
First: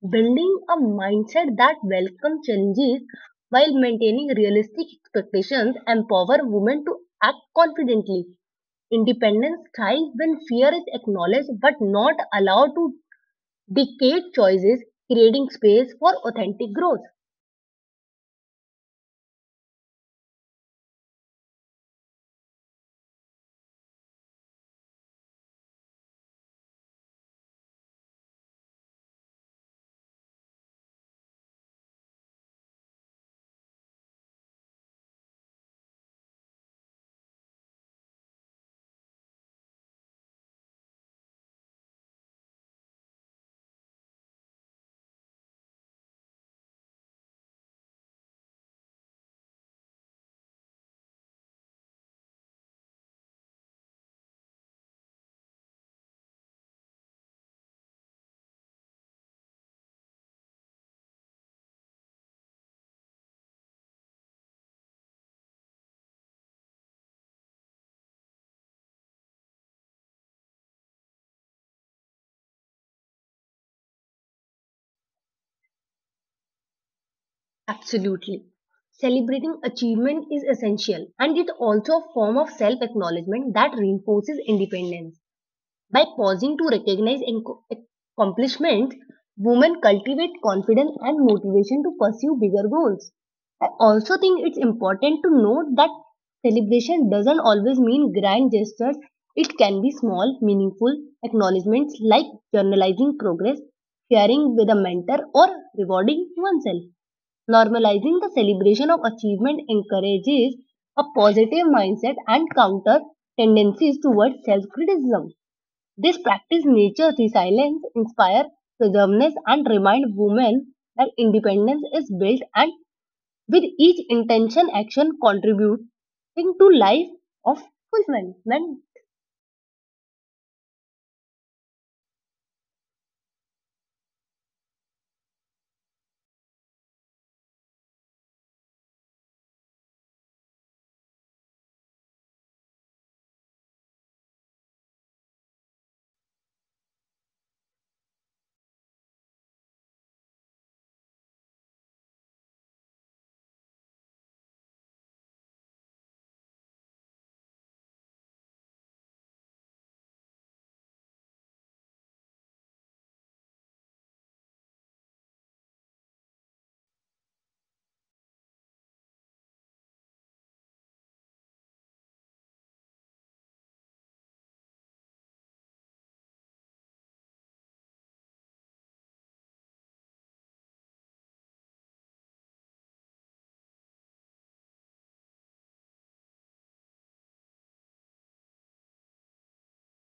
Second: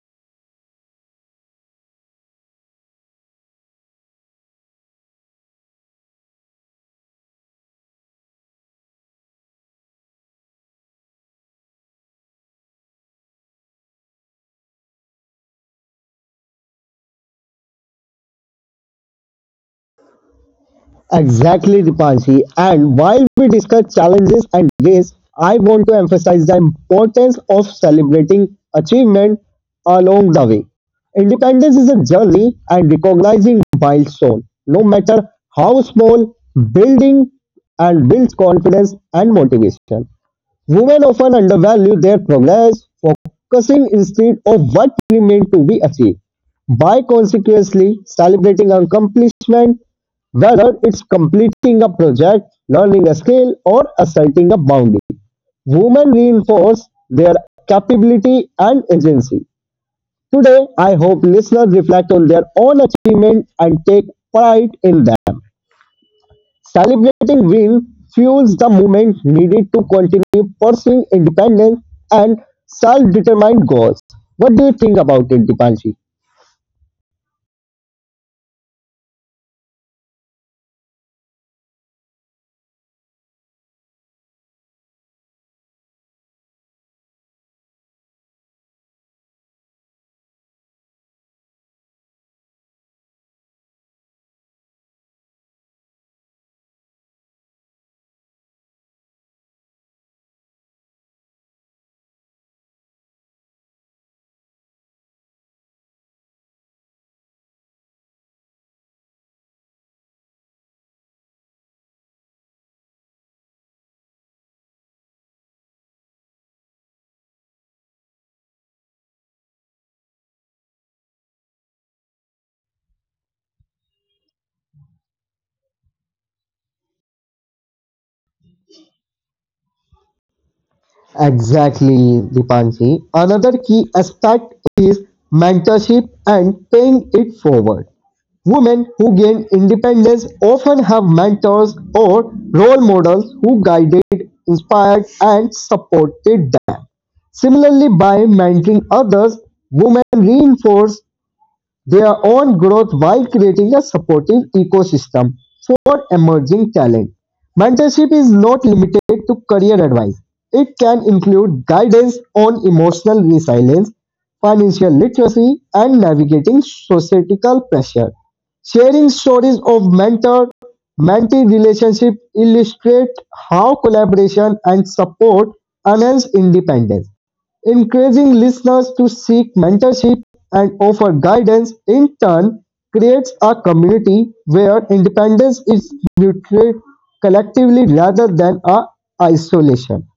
Building a mindset that welcomes challenges while maintaining realistic expectations empower women to act confidently. Independence thrives when fear is acknowledged but not allowed to dictate choices, creating space for authentic growth. Exactly, Dipanshi. And while we discuss challenges and ways, I want to emphasize the importance of celebrating achievement along the way. Independence is a journey, and recognizing milestone, no matter how small, building and builds confidence and motivation. Women often undervalue their progress, focusing instead on what remains to be achieved. By consequently celebrating accomplishment, whether it's completing a project, learning a skill, or asserting a boundary, women reinforce their capability and agency. Today, I hope listeners reflect on their own achievement and take pride in them. Celebrating win fuels the movement needed to continue pursuing independence and self-determined goals. What do you think about it, Dipanshi? Absolutely. Celebrating achievement is essential and it's also a form of self acknowledgement that reinforces independence. By pausing to recognize accomplishments, women cultivate confidence and motivation to pursue bigger goals. I also think it's important to note that celebration doesn't always mean grand gestures. It can be small, meaningful acknowledgments like journalizing progress, sharing with a mentor, or rewarding oneself. Normalizing the celebration of achievement encourages a positive mindset and counter tendencies towards self criticism. This practice nurtures resilience, inspires preserveness, and reminds women that independence is built and with each intention action contributing to life of fulfillment. Exactly, Dipanshi. Another key aspect is mentorship and paying it forward. Women who gain independence often have mentors or role models who guided, inspired, and supported them. Similarly, by mentoring others, women reinforce their own growth while creating a supportive ecosystem for emerging talent. Mentorship is not limited to career advice. It can include guidance on emotional resilience, financial literacy, and navigating societal pressure. Sharing stories of mentor mentee relationship illustrate how collaboration and support enhance independence. Encouraging listeners to seek mentorship and offer guidance in turn creates a community where independence is nurtured collectively rather than a isolation,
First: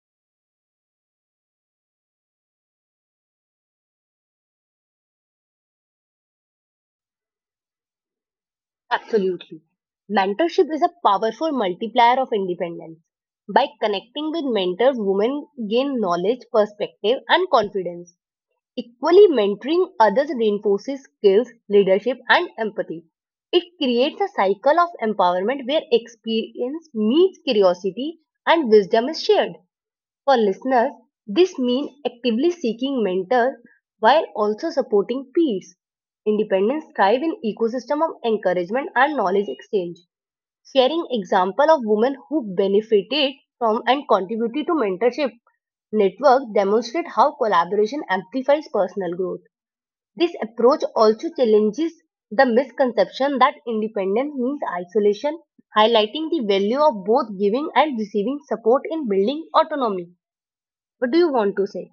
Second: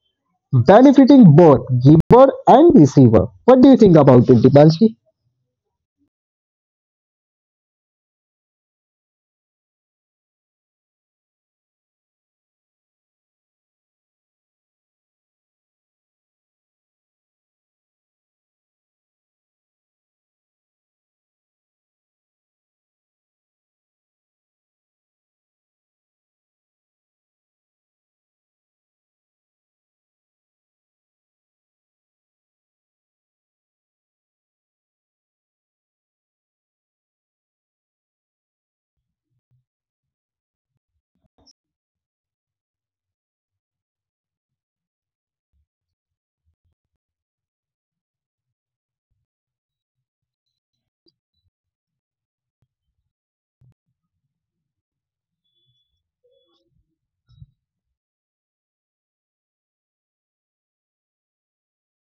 benefiting both giver and receiver. What do you think about it, Dipanshi? Absolutely. Mentorship is a powerful multiplier of independence. By connecting with mentors, women gain knowledge, perspective, and confidence. Equally, mentoring others reinforces skills, leadership, and empathy. It creates a cycle of empowerment where experience meets curiosity and wisdom is shared. For listeners, this means actively seeking mentors while also supporting peers. Independence thrives in ecosystem of encouragement and knowledge exchange sharing example of women who benefited from and contributed to mentorship network demonstrate how collaboration amplifies personal growth. This approach also challenges the misconception that independence means isolation, highlighting the value of both giving and receiving support in building autonomy. What do you want to say?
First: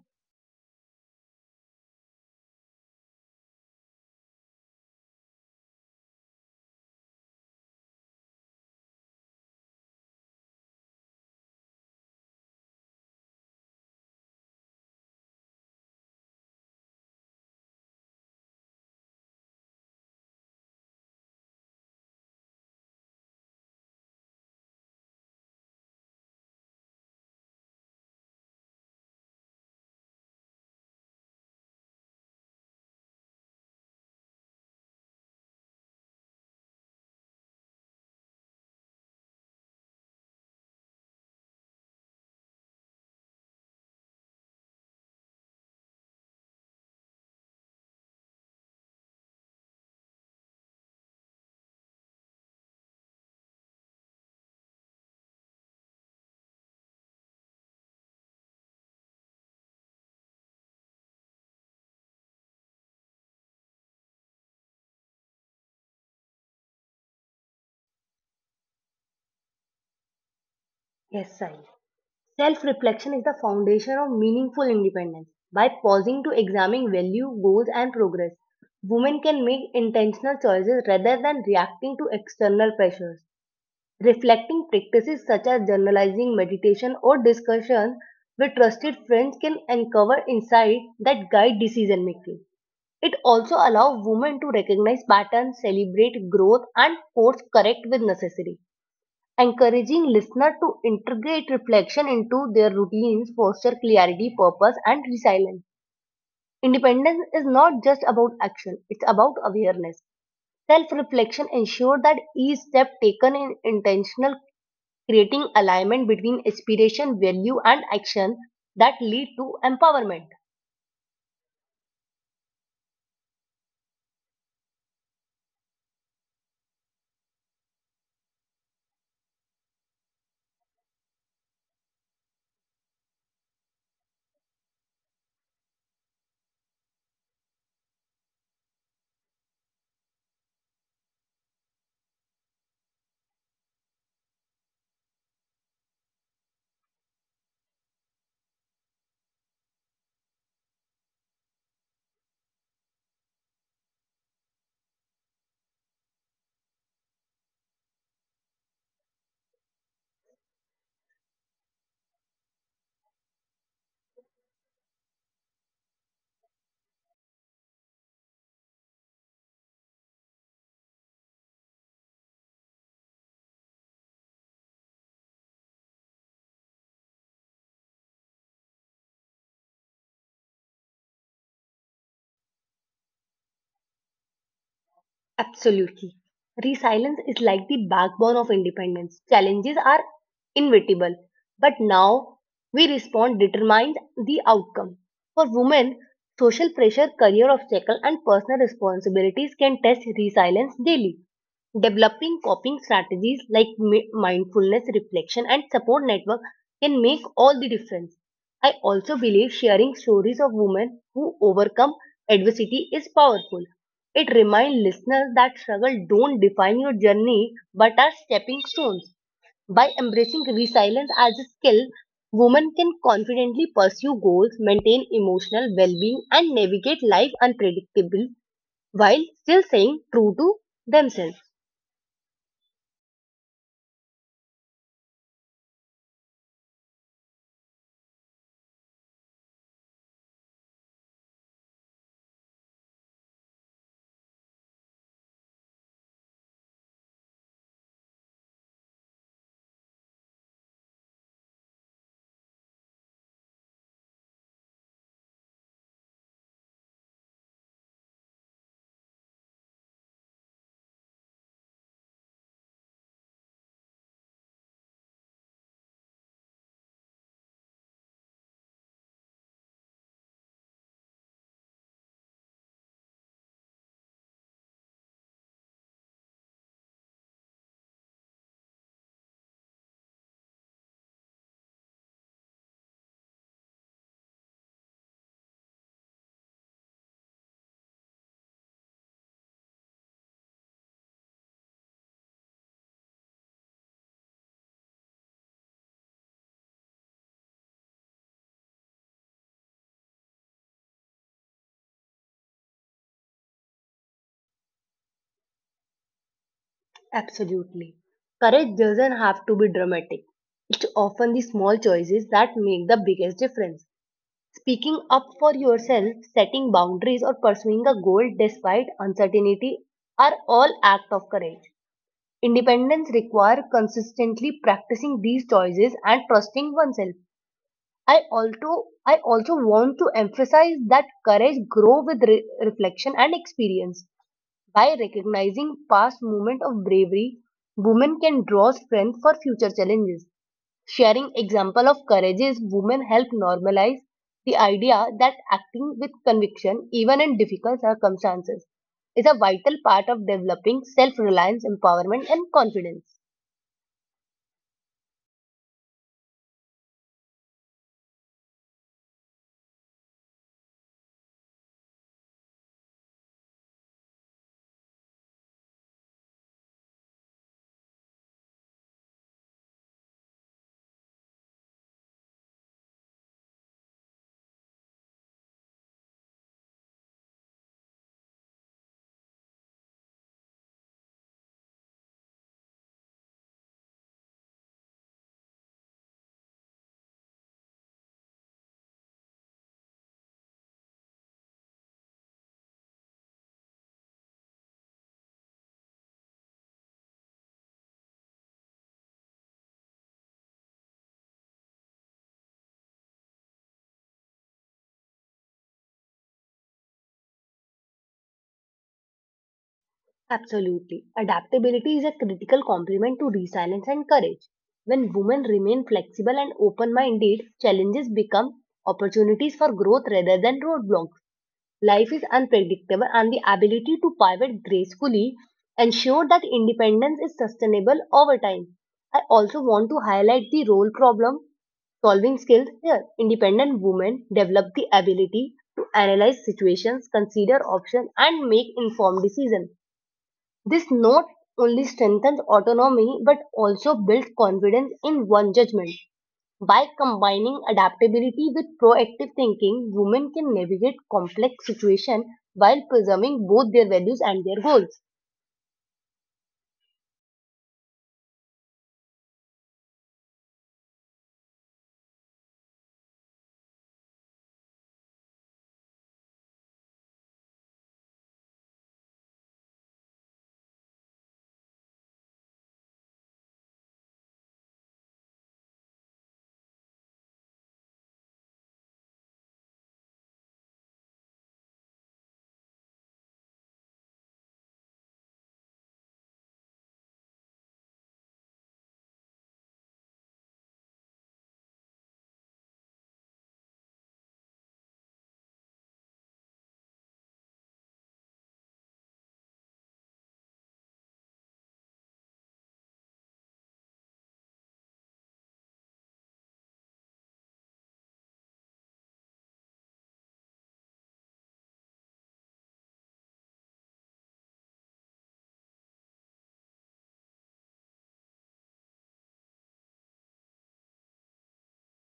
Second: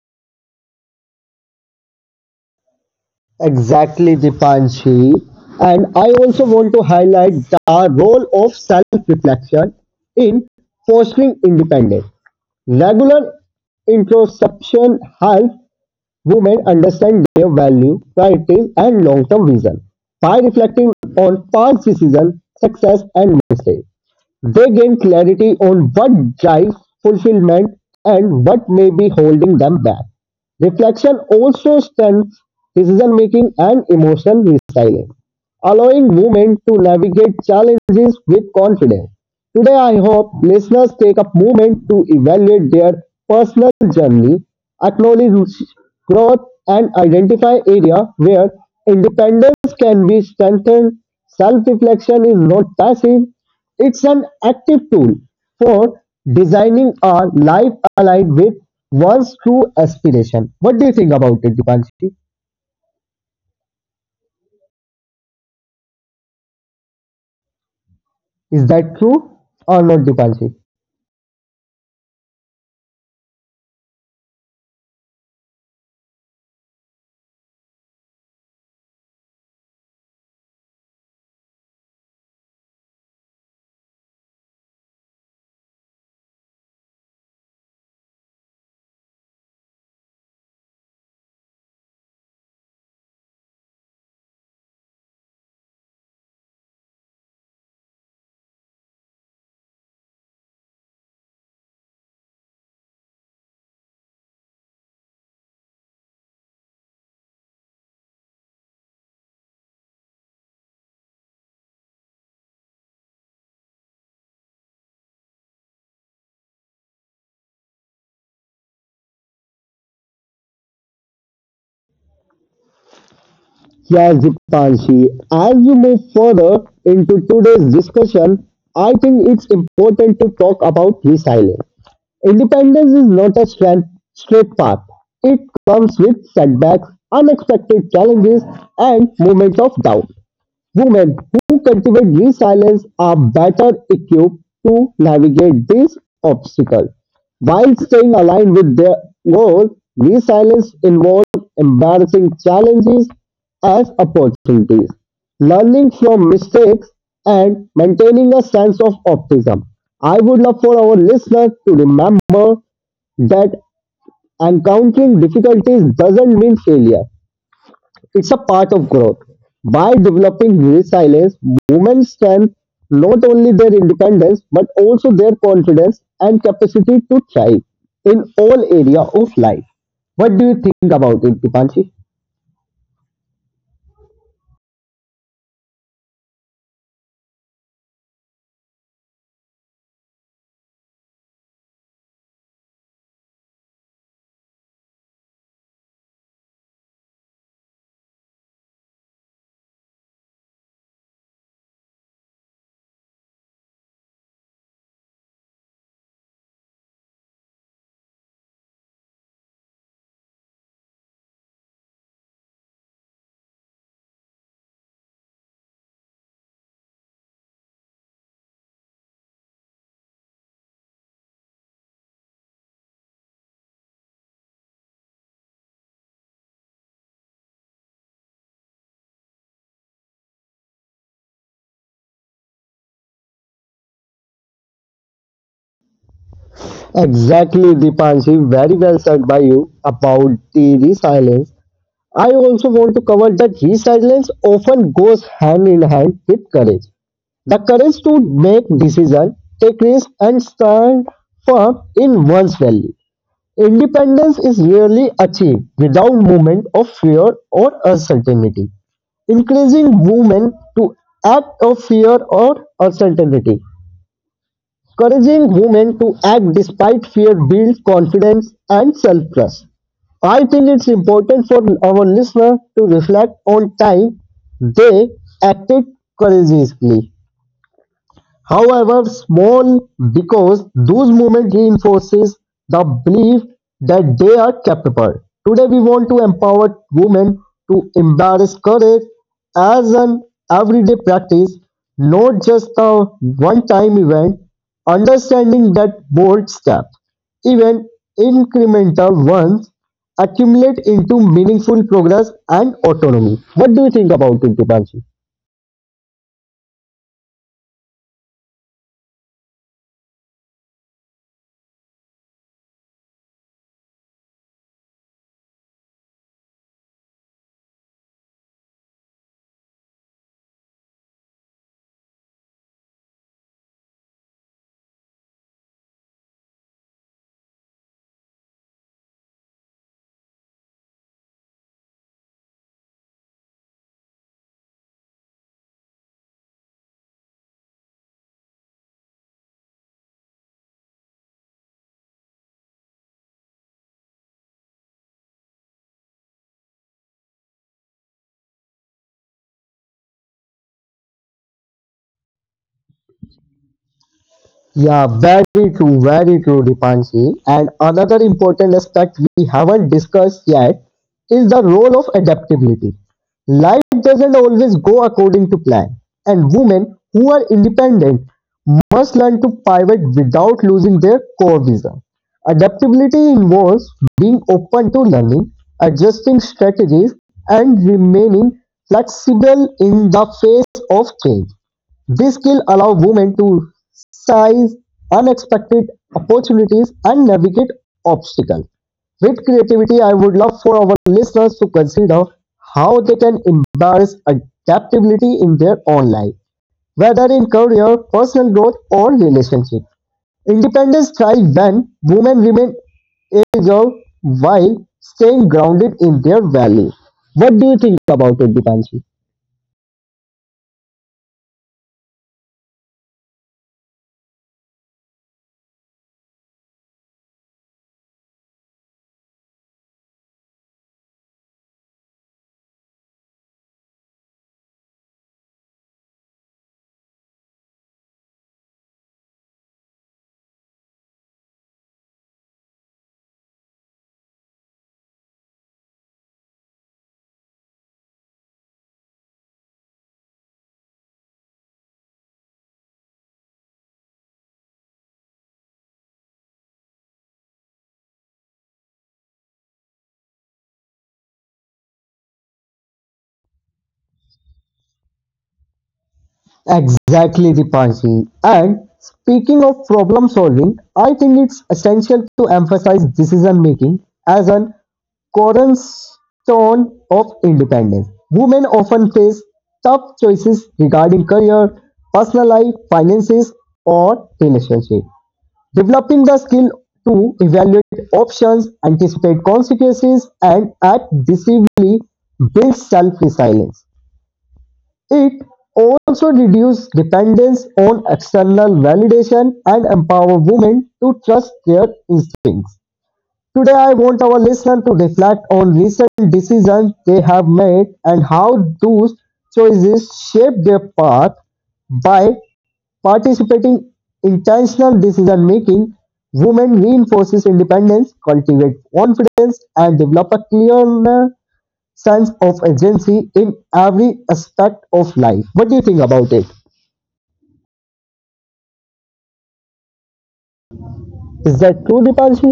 Exactly, Dipanshi. And I also want to highlight the role of self-reflection in fostering independence. Regular introspection helps women understand their value, priorities, and long-term vision by reflecting on past decisions, success, and mistakes. They gain clarity on what drives fulfillment and what may be holding them back. Reflection also strengthens decision making and emotional resilience, allowing movement to navigate challenges with confidence. Today, I hope listeners take a moment to evaluate their personal journey, acknowledge growth, and identify areas where independence can be strengthened. Self reflection is not passive, it's an active tool for designing a life aligned with one's true aspiration. What do you think about it, Dipanshi? Is that true or not, Dipanshi? Yes, Sai. Self reflection is the foundation of meaningful independence. By pausing to examine value, goals, and progress, women can make intentional choices rather than reacting to external pressures. Reflecting practices such as journalizing, meditation, or discussion with trusted friends can uncover insights that guide decision making. It also allows women to recognize patterns, celebrate growth, and course correct when necessary, encouraging listener to integrate reflection into their routines foster clarity purpose and resilience. Independence is not just about action, it's about awareness. Self-reflection ensure that each step taken in intentional, creating alignment between aspiration value and action that lead to empowerment. Yes, Dipanshi. As we move further into today's discussion, I think it's important to talk about resilience. Independence is not a straight path. It comes with setbacks, unexpected challenges, and moments of doubt. Women who cultivate resilience are better equipped to navigate these obstacles. While staying aligned with their goal, resilience involves embarrassing challenges as opportunities, learning from mistakes, and maintaining a sense of optimism. I would love for our listeners to remember that encountering difficulties doesn't mean failure. It's a part of growth. By developing resilience, women strengthen not only their independence but also their confidence and capacity to thrive in all area of life. What do you think about it, Dipanshi? Absolutely. Resilience is like the backbone of independence. Challenges are inevitable, but now we respond determines the outcome. For women, social pressure, career obstacle, and personal responsibilities can test resilience daily. Developing coping strategies like mindfulness, reflection, and support network can make all the difference. I also believe sharing stories of women who overcome adversity is powerful. It reminds listeners that struggle don't define your journey but are stepping stones. By embracing resilience as a skill, women can confidently pursue goals, maintain emotional well-being, and navigate life unpredictable while still staying true to themselves. Exactly, Dipanshi. Very well said by you about the resilience. I also want to cover that resilience often goes hand in hand with courage. The courage to make decisions, take risks, and stand firm in one's value. Independence is rarely achieved without movement of fear or uncertainty. Encouraging women to act of fear or uncertainty. Encouraging women to act despite fear builds confidence and self-trust. I think it's important for our listener to reflect on time they acted courageously however small, because those moments reinforces the belief that they are capable. Today we want to empower women to embrace courage as an everyday practice, not just a one-time event, understanding that bold steps, even incremental ones, accumulate into meaningful progress and autonomy. What do you think about it, Dipanshi? Absolutely. Courage doesn't have to be dramatic. It's often the small choices that make the biggest difference. Speaking up for yourself, setting boundaries, or pursuing a goal despite uncertainty are all acts of courage. Independence requires consistently practicing these choices and trusting oneself. I also want to emphasize that courage grows with reflection and experience. By recognizing past moments of bravery, women can draw strength for future challenges. Sharing example of courageous women help normalize the idea that acting with conviction, even in difficult circumstances, is a vital part of developing self-reliance, empowerment, and confidence. Yeah, very true, Dipanshi. And another important aspect we haven't discussed yet is the role of adaptability. Life doesn't always go according to plan, and women who are independent must learn to pivot without losing their core vision. Adaptability involves being open to learning, adjusting strategies, and remaining flexible in the face of change. This skill allows women to seize unexpected opportunities and navigate obstacles. With creativity, I would love for our listeners to consider how they can embrace adaptability in their own life, whether in career, personal growth, or relationship. Independence thrives when women remain agile while staying grounded in their values. What do you think about it, Dipanshi? Absolutely. Adaptability is a critical complement to resilience and courage. When women remain flexible and open-minded, challenges become opportunities for growth rather than roadblocks. Life is unpredictable, and the ability to pivot gracefully ensure that independence is sustainable over time. I also want to highlight the role problem solving skills here. Independent women develop the ability to analyze situations, consider options, and make informed decisions. This not only strengthens autonomy but also builds confidence in one judgment. By combining adaptability with proactive thinking, women can navigate complex situations while preserving both their values and their goals. Exactly, Dipanshi. And speaking of problem solving, I think it's essential to emphasize decision making as an cornerstone of independence. Women often face tough choices regarding career, personal life, finances, or relationship. Developing the skill to evaluate options, anticipate consequences, and act decisively builds self-resilience. It also reduces dependence on external validation and empower women to trust their instincts. Today, I want our listeners to reflect on recent decisions they have made and how those choices shape their path by participating intentional decision making women reinforces independence cultivate confidence and develop a clear sense of agency in every aspect of life. What do you think about it? Is that true, Dipanshi?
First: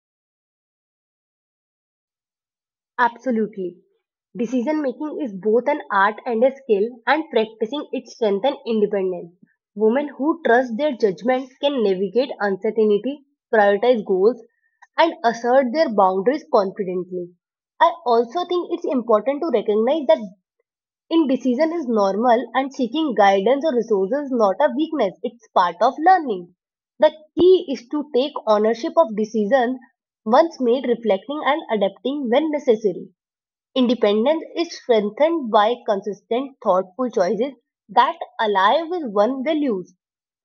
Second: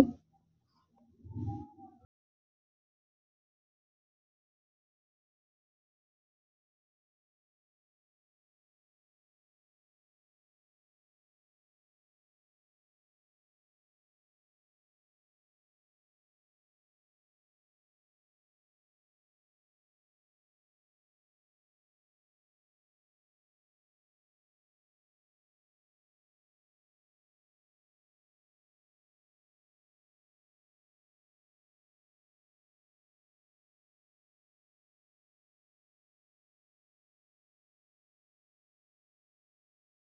Absolutely. Decision making is both an art and a skill, and practicing it strengthens independence. Women who trust their judgment can navigate uncertainty, prioritize goals, and assert their boundaries confidently. I also think it's important to recognize that indecision is normal and seeking guidance or resources is not a weakness, it's part of learning. The key is to take ownership of decisions once made, reflecting and adapting when necessary. Independence is strengthened by consistent, thoughtful choices that align with one's values.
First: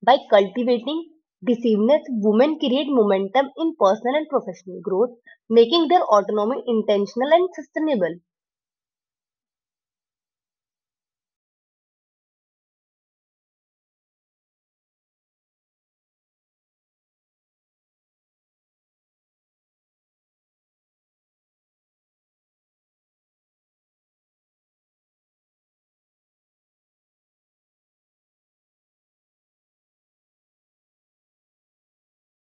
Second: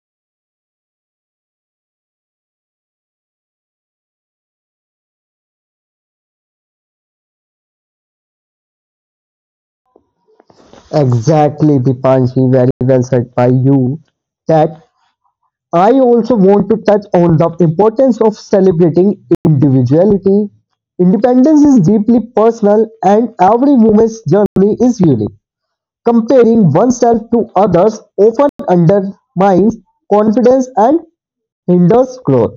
By cultivating decisiveness, women create momentum in personal and professional growth, making their autonomy intentional and sustainable. Exactly, Dipanshi. Very well said by you. That I also want to touch on the importance of celebrating individuality. Independence is deeply personal, and every woman's journey is unique. Comparing oneself to others often undermines confidence and hinders growth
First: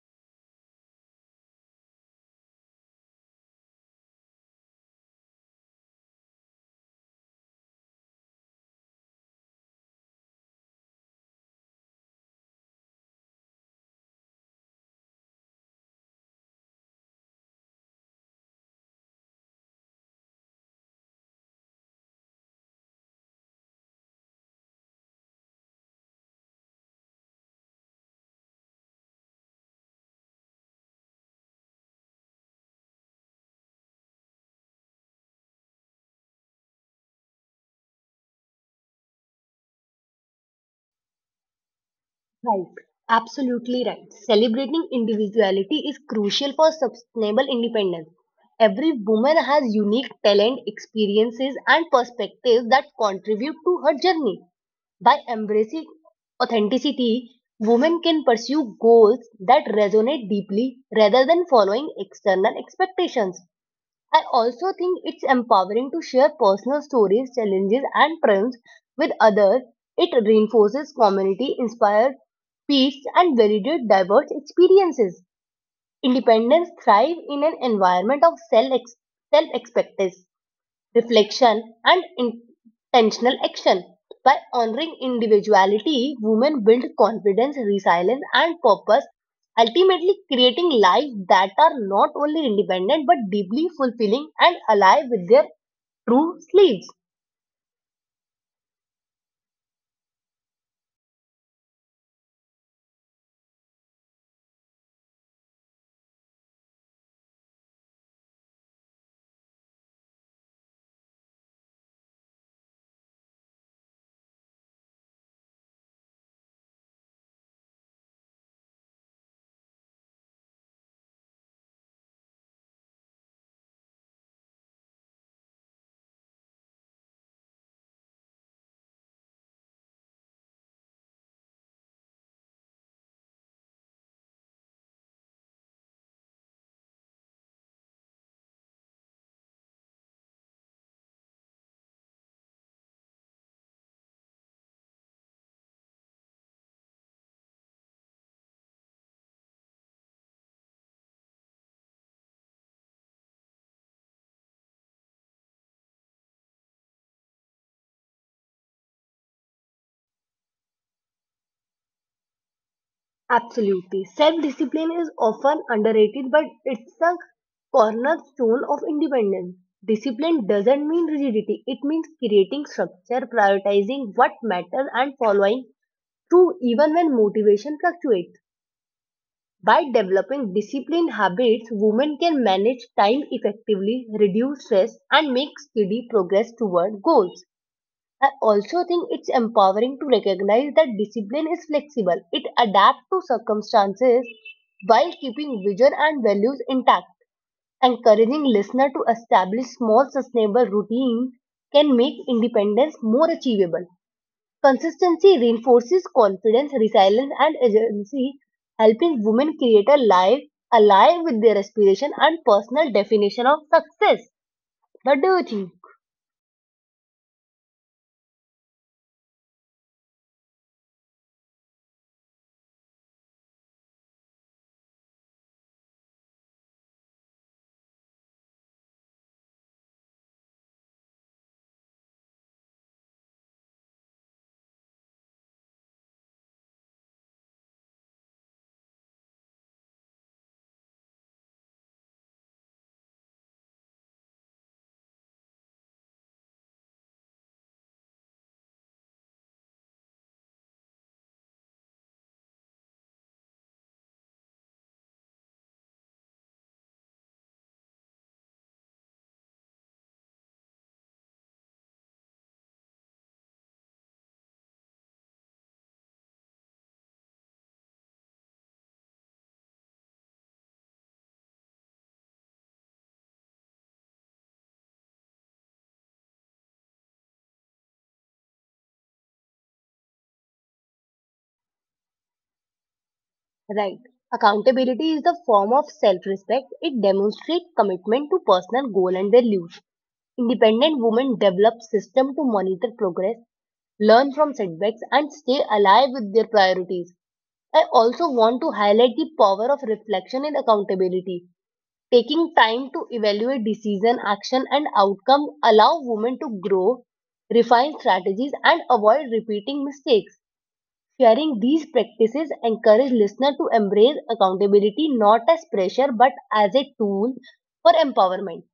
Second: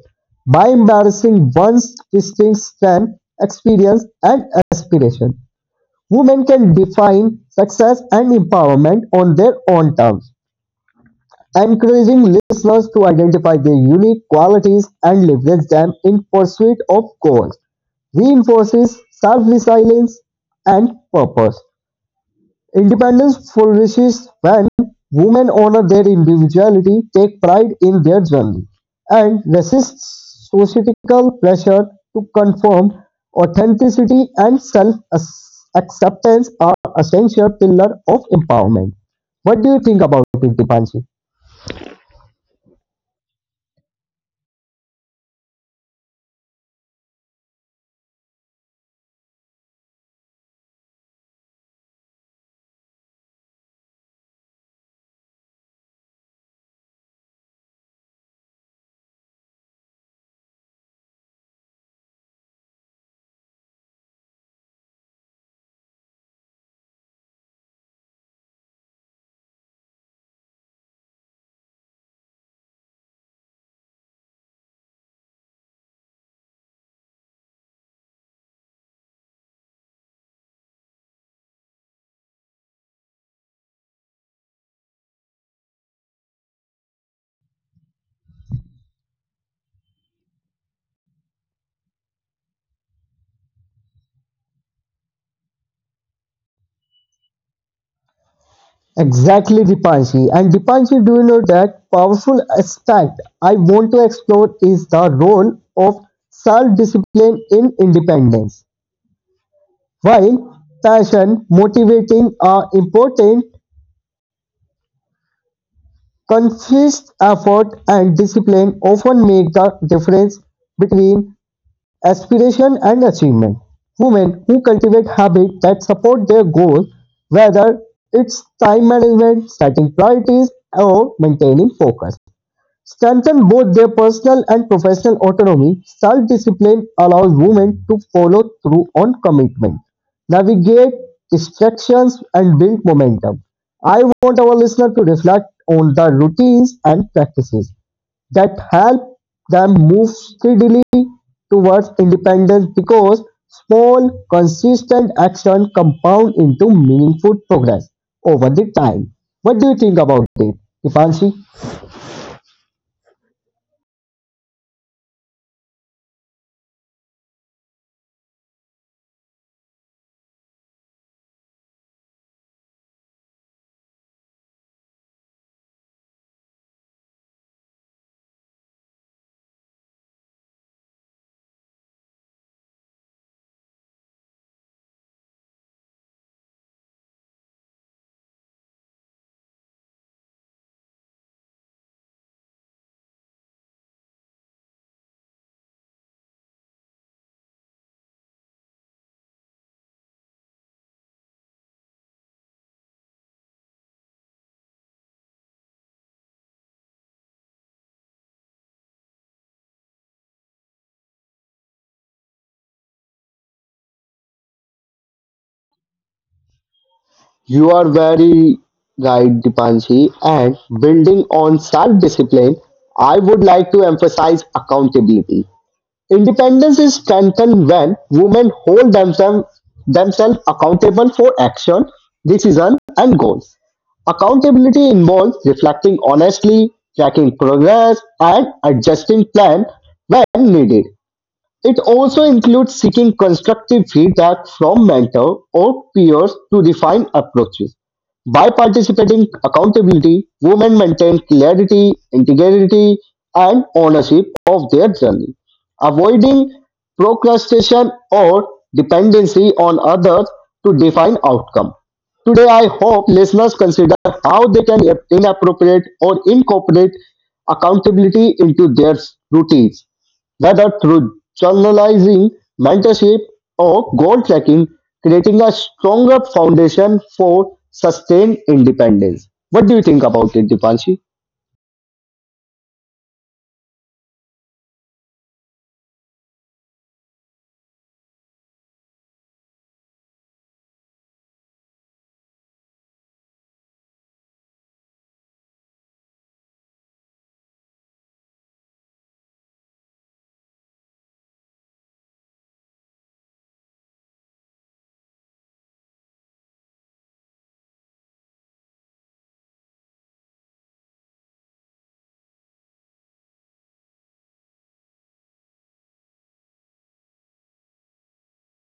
by embarrassing one's distinct strength, experience, and aspiration. Women can define success and empowerment on their own terms, encouraging listeners to identify their unique qualities and leverage them in pursuit of goals, reinforces self resilience and purpose. Independence flourishes when women honor their individuality, take pride in their journey, and resist societal pressure to conform. Authenticity and self acceptance are essential pillar of empowerment. What do you think about it, Dipanshi? Right, absolutely right. Celebrating individuality is crucial for sustainable independence. Every woman has unique talent, experiences, and perspectives that contribute to her journey. By embracing authenticity, women can pursue goals that resonate deeply rather than following external expectations. I also think it's empowering to share personal stories, challenges, and triumphs with others. It reinforces community, inspires peace, and validates diverse experiences. Independence thrives in an environment of self reflection, and intentional action. By honoring individuality, women build confidence, resilience, and purpose, ultimately creating lives that are not only independent but deeply fulfilling and alive with their true selves. Exactly, Dipanshi. And Dipanshi, do you know that powerful aspect I want to explore is the role of self-discipline in independence. While passion, motivating are important, conscious effort and discipline often make the difference between aspiration and achievement. Women who cultivate habits that support their goals, whether it's time management, setting priorities, or maintaining focus, strengthen both their personal and professional autonomy, self discipline allows women to follow through on commitment, navigate distractions, and build momentum. I want our listener to reflect on the routines and practices that help them move steadily towards independence because small, consistent action compound into meaningful progress over the time. What do you think about it, Dipanshi? Absolutely. Self discipline is often underrated, but it's a cornerstone of independence. Discipline doesn't mean rigidity, it means creating structure, prioritizing what matters, and following true, even when motivation fluctuates. By developing disciplined habits, women can manage time effectively, reduce stress, and make steady progress toward goals. I also think it's empowering to recognize that discipline is flexible. It adapts to circumstances while keeping vision and values intact. Encouraging listener to establish small sustainable routines can make independence more achievable. Consistency reinforces confidence, resilience, and agency, helping women create a life aligned with their aspiration and personal definition of success. What do you think? You are very right, Dipanshi. And building on self discipline, I would like to emphasize accountability. Independence is strengthened when women hold themselves accountable for action, decision, and goals. Accountability involves reflecting honestly, tracking progress, and adjusting plan when needed. It also includes seeking constructive feedback from mentors or peers to refine approaches. By participating accountability, women maintain clarity, integrity, and ownership of their journey, avoiding procrastination or dependency on others to define outcome. Today, I hope listeners consider how they can inappropriate or incorporate accountability into their routines whether through journalizing, mentorship, or goal tracking, creating a stronger foundation for sustained independence. What do you think about it, Dipanshi? Right. Accountability is the form of self-respect. It demonstrates commitment to personal goal and their use. Independent women develop system to monitor progress, learn from setbacks, and stay alive with their priorities. I also want to highlight the power of reflection in accountability. Taking time to evaluate decision, action, and outcome allow women to grow, refine strategies, and avoid repeating mistakes. Sharing these practices encourage listeners to embrace accountability not as pressure but as a tool for empowerment.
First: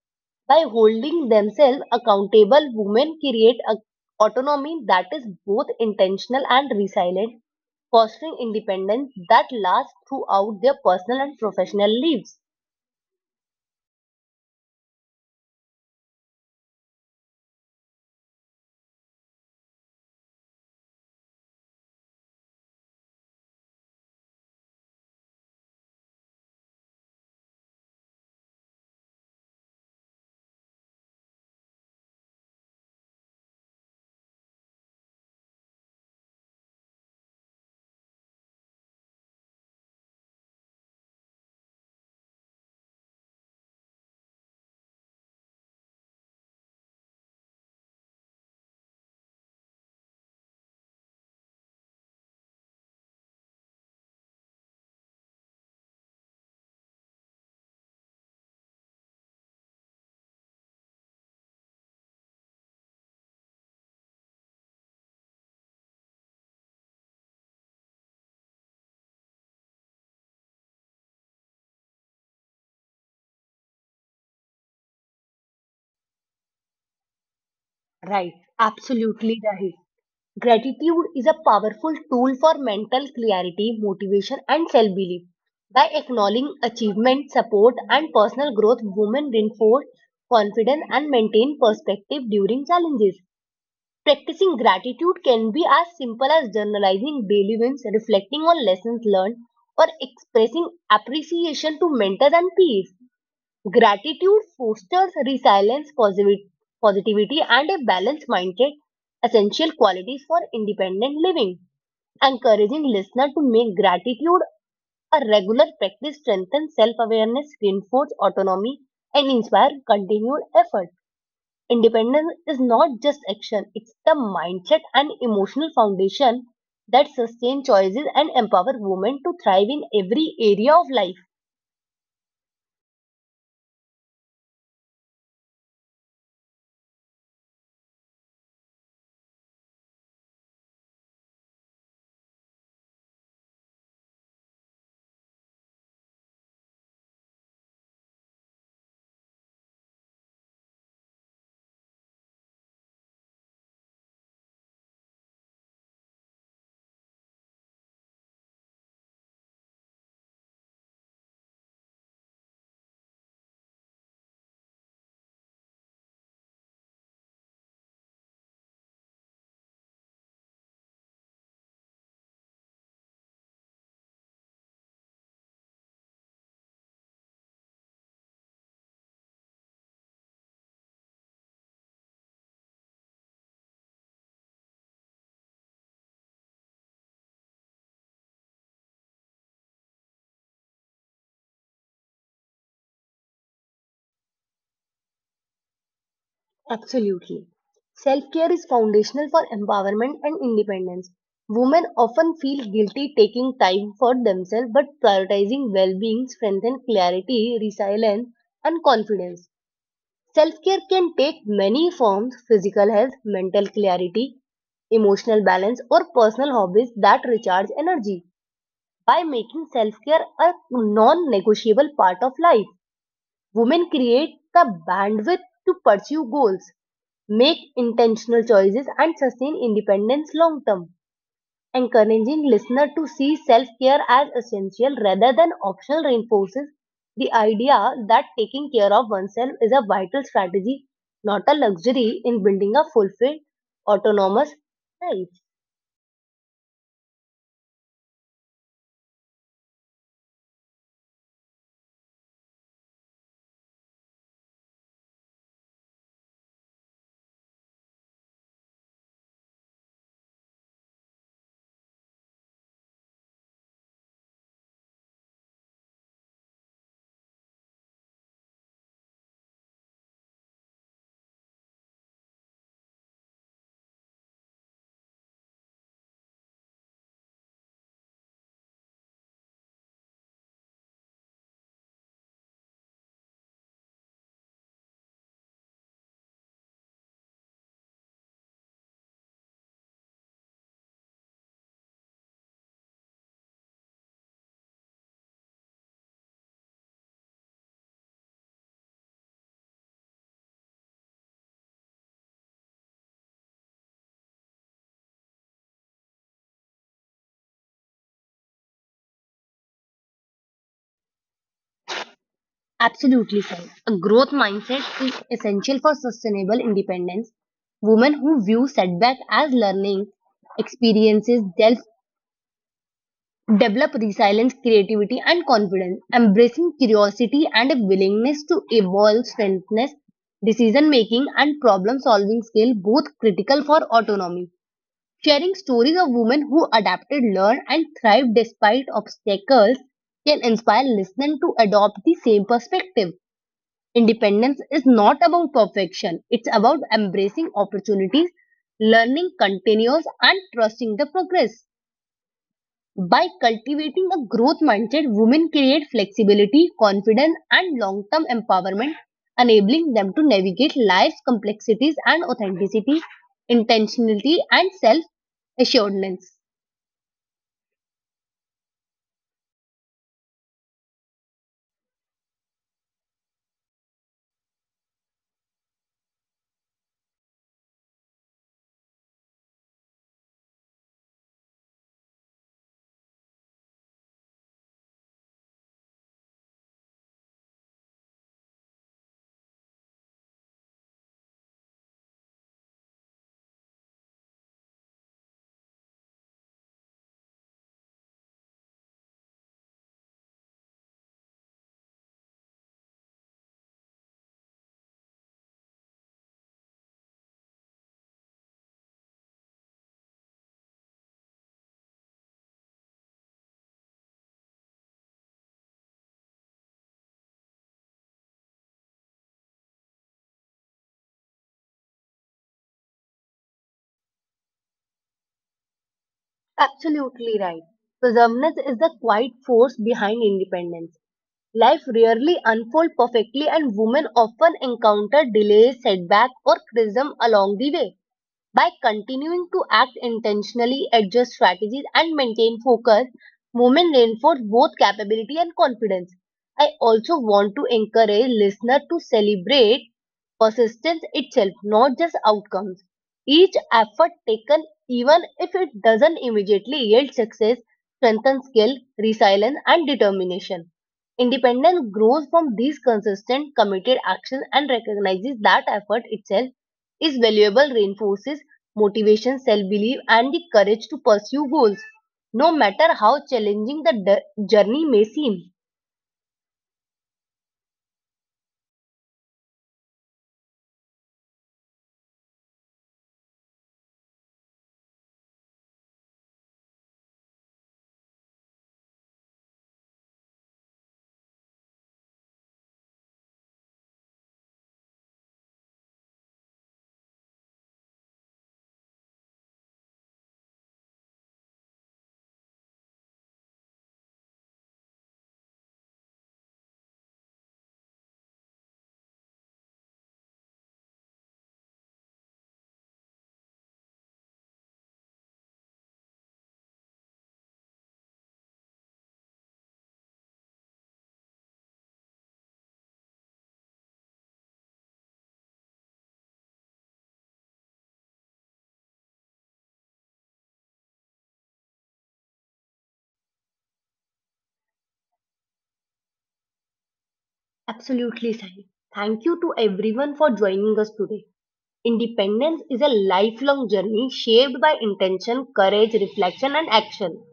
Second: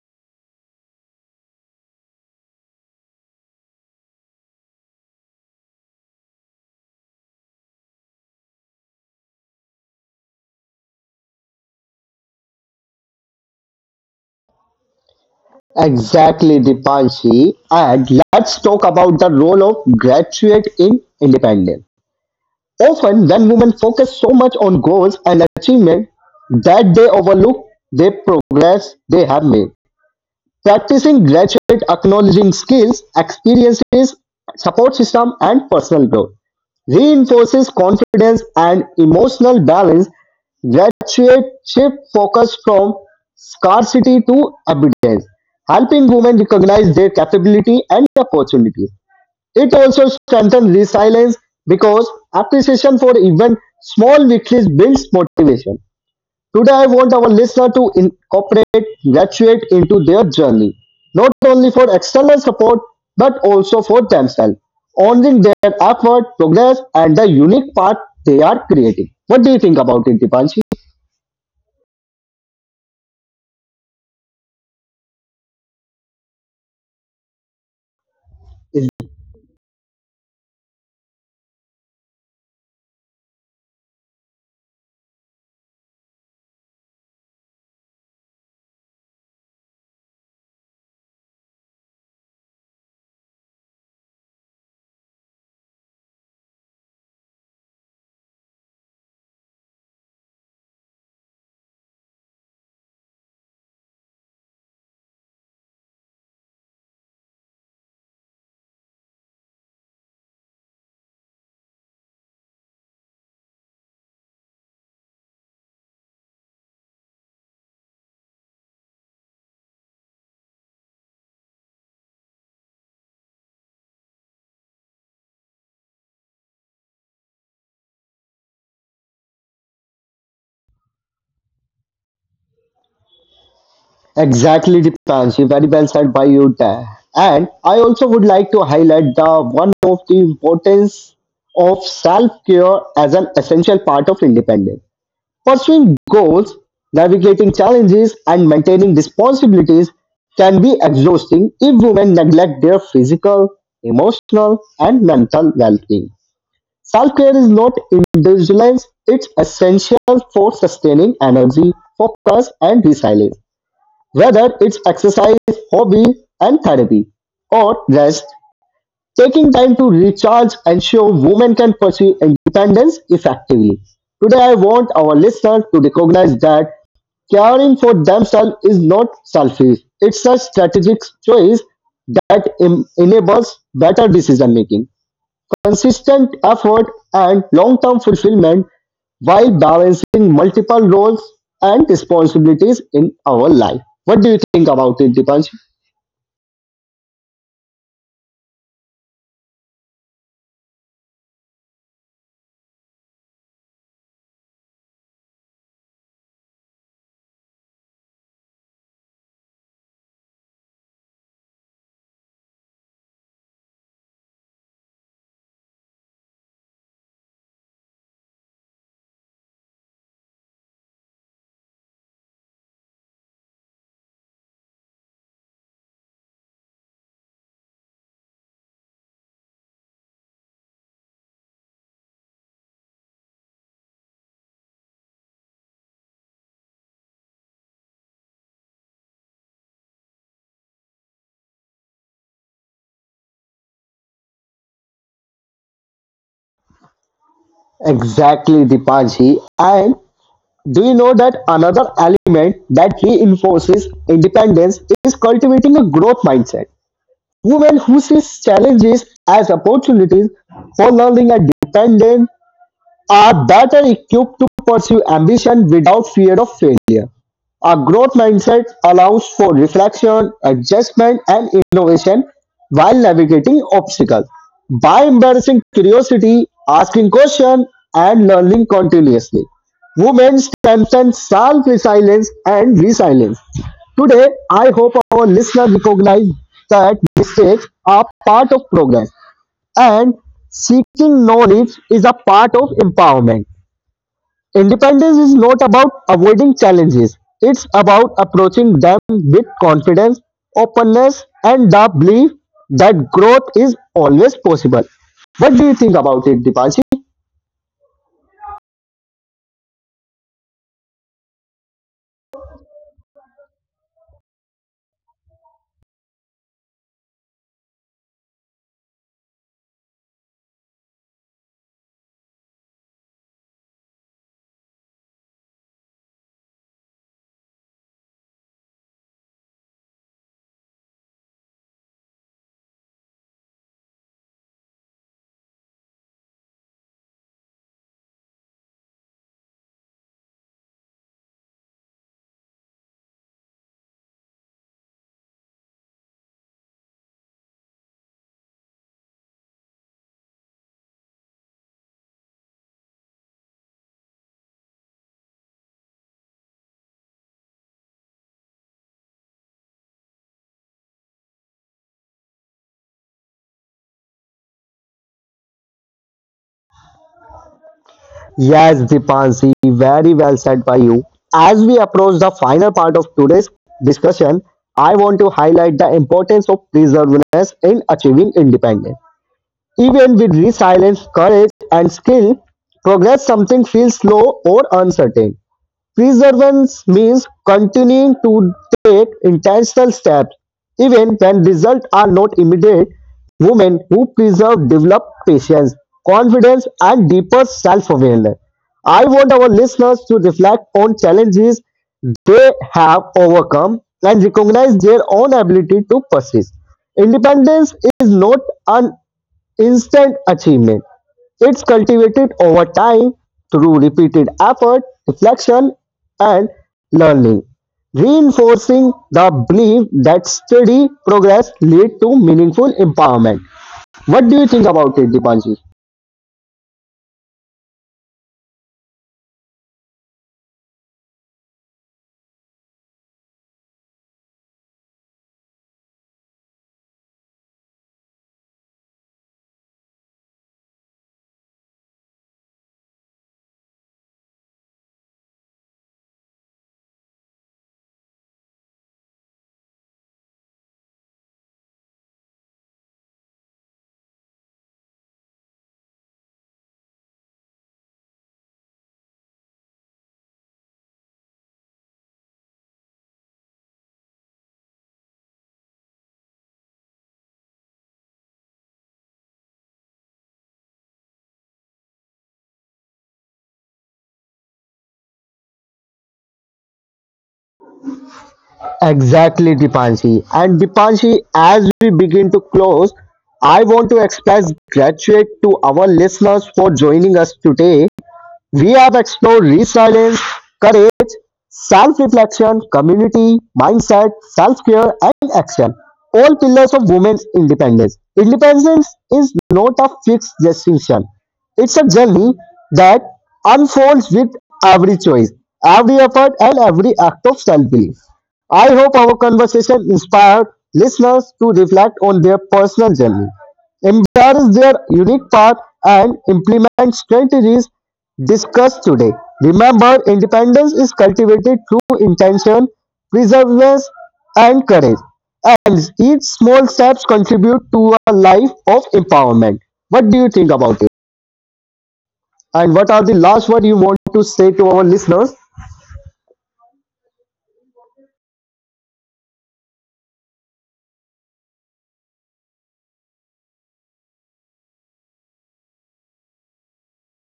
By holding themselves accountable, women create a autonomy that is both intentional and resilient, fostering independence that lasts throughout their personal and professional lives. Exactly, Dipanshi. And let's talk about the role of graduate in independence. Often, when women focus so much on goals and achievement that they overlook their progress they have made. Practicing gratitude, acknowledging skills, experiences, support system, and personal growth reinforces confidence and emotional balance. Gratitude shift focus from scarcity to abundance, helping women recognize their capability and opportunities. It also strengthens resilience because appreciation for even small victories builds motivation. Today, I want our listener to incorporate gratitude into their journey, not only for external support, but also for themselves, honoring their effort, progress, and the unique path they are creating. What do you think about it, Dipanshi? Right, Is- absolutely right. Gratitude is a powerful tool for mental clarity, motivation, and self belief. By acknowledging achievement, support, and personal growth, women reinforce confidence and maintain perspective during challenges. Practicing gratitude can be as simple as journalizing daily wins, reflecting on lessons learned, or expressing appreciation to mentors and peers. Gratitude fosters resilience, positivity, and a balanced mindset, essential qualities for independent living. Encouraging listener to make gratitude a regular practice strengthens self-awareness, reinforces autonomy, and inspires continued effort. Independence is not just action; it's the mindset and emotional foundation that sustain choices and empower women to thrive in every area of life. Exactly, Dipanshi. Very well said by you there. And I also would like to highlight the one of the importance of self-care as an essential part of independence. Pursuing goals, navigating challenges, and maintaining responsibilities can be exhausting if women neglect their physical, emotional, and mental well being. Self care is not indulgence, it's essential for sustaining energy, focus, and resilience. Whether it's exercise, hobby, and therapy, or rest, taking time to recharge ensure women can pursue independence effectively. Today, I want our listeners to recognize that caring for themselves is not selfish; it's a strategic choice that enables better decision making, consistent effort, and long term fulfillment while balancing multiple roles and responsibilities in our life. What do you think about it, Dipanji? Absolutely. Self care is foundational for empowerment and independence. Women often feel guilty taking time for themselves, but prioritizing well being strengthens clarity, resilience, and confidence. Self care can take many forms physical health, mental clarity, emotional balance, or personal hobbies that recharge energy by making self care a non negotiable part of life. Women create the bandwidth to pursue goals, make intentional choices, and sustain independence long term, encouraging listeners to see self care as essential rather than optional reinforces the idea that taking care of oneself is a vital strategy, not a luxury, in building a fulfilled, autonomous life. Exactly, Dipanji. And do you know that another element that reinforces independence is cultivating a growth mindset? Women who see challenges as opportunities for learning and independence are better equipped to pursue ambition without fear of failure. A growth mindset allows for reflection, adjustment, and innovation while navigating obstacles. By embracing curiosity, asking questions, and learning continuously, women strengthen self resilience and resilience. Today, I hope our listeners recognize that mistakes are part of progress and seeking knowledge is a part of empowerment. Independence is not about avoiding challenges. It's about approaching them with confidence, openness, and the belief that growth is always possible. What do you think about it, Dipanshi? Absolutely, Sai. A growth mindset is essential for sustainable independence. Women who view setback as learning experiences develop resilience, creativity, and confidence. Embracing curiosity and a willingness to evolve strengthens decision making and problem solving skill, both critical for autonomy. Sharing stories of women who adapted, learned, and thrived despite obstacles can inspire listeners to adopt the same perspective. Independence is not about perfection, it's about embracing opportunities, learning continuous, and trusting the progress. By cultivating a growth mindset, women create flexibility, confidence, and long term empowerment, enabling them to navigate life's complexities and authenticity, intentionality, and self assuredness. Yes, Dipanshi, very well said by you. As we approach the final part of today's discussion, I want to highlight the importance of perseverance in achieving independence. Even with resilience, courage, and skill, progress something feels slow or uncertain. Perseverance means continuing to take intentional steps, even when results are not immediate. Women who preserve develop patience, confidence, and deeper self awareness. I want our listeners to reflect on challenges they have overcome and recognize their own ability to persist. Independence is not an instant achievement, it's cultivated over time through repeated effort, reflection, and learning, reinforcing the belief that steady progress leads to meaningful empowerment. What do you think about it, Dipanshi? Absolutely right. Perseverance is the quiet force behind independence. Life rarely unfolds perfectly and women often encounter delays, setbacks or criticism along the way. By continuing to act intentionally, adjust strategies, and maintain focus, women reinforce both capability and confidence. I also want to encourage listeners to celebrate persistence itself, not just outcomes. Each effort taken, even if it doesn't immediately yield success, strengthens skill, resilience, and determination. Independence grows from these consistent, committed actions and recognizes that effort itself is valuable reinforces motivation, self-belief and the courage to pursue goals, no matter how challenging the journey may seem. Exactly, Dipanshi. And Dipanshi, as we begin to close, I want to express gratitude to our listeners for joining us today. We have explored resilience, courage, self-reflection, community, mindset, self-care and action, all pillars of women's independence. Independence is not a fixed destination. It's a journey that unfolds with every choice, every effort and every act of self-belief. I hope our conversation inspired listeners to reflect on their personal journey, embrace their unique path, and implement strategies discussed today. Remember, independence is cultivated through intention, perseverance, and courage, and each small steps contribute to a life of empowerment. What do you think about it? And what are the last words you want to say to our listeners? Absolutely, Sai. Thank you to everyone for joining us today. Independence is a lifelong journey shaped by intention, courage, reflection, and action.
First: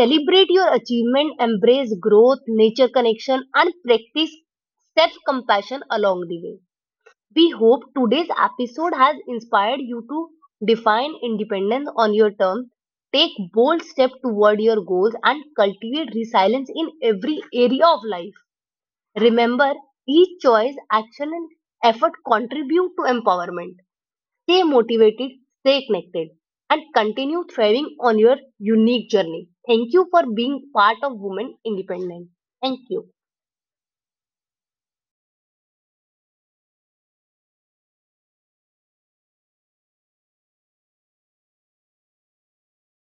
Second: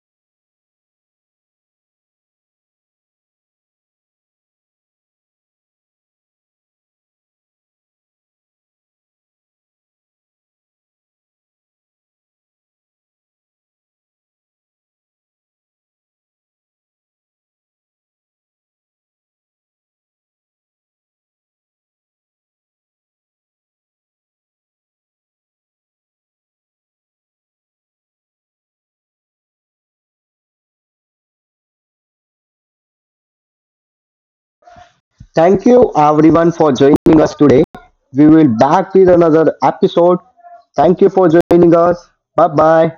Celebrate your achievement, embrace growth, nature connection, and practice self compassion along the way. We hope today's episode has inspired you to define independence on your terms, take bold steps toward your goals, and cultivate resilience in every area of life. Remember, each choice, action, and effort contribute to empowerment. Stay motivated, stay connected, and continue thriving on your unique journey. Thank you for being part of Women Independent. Thank you. Thank you everyone for joining us today. We will back with another episode. Thank you for joining us. Bye bye.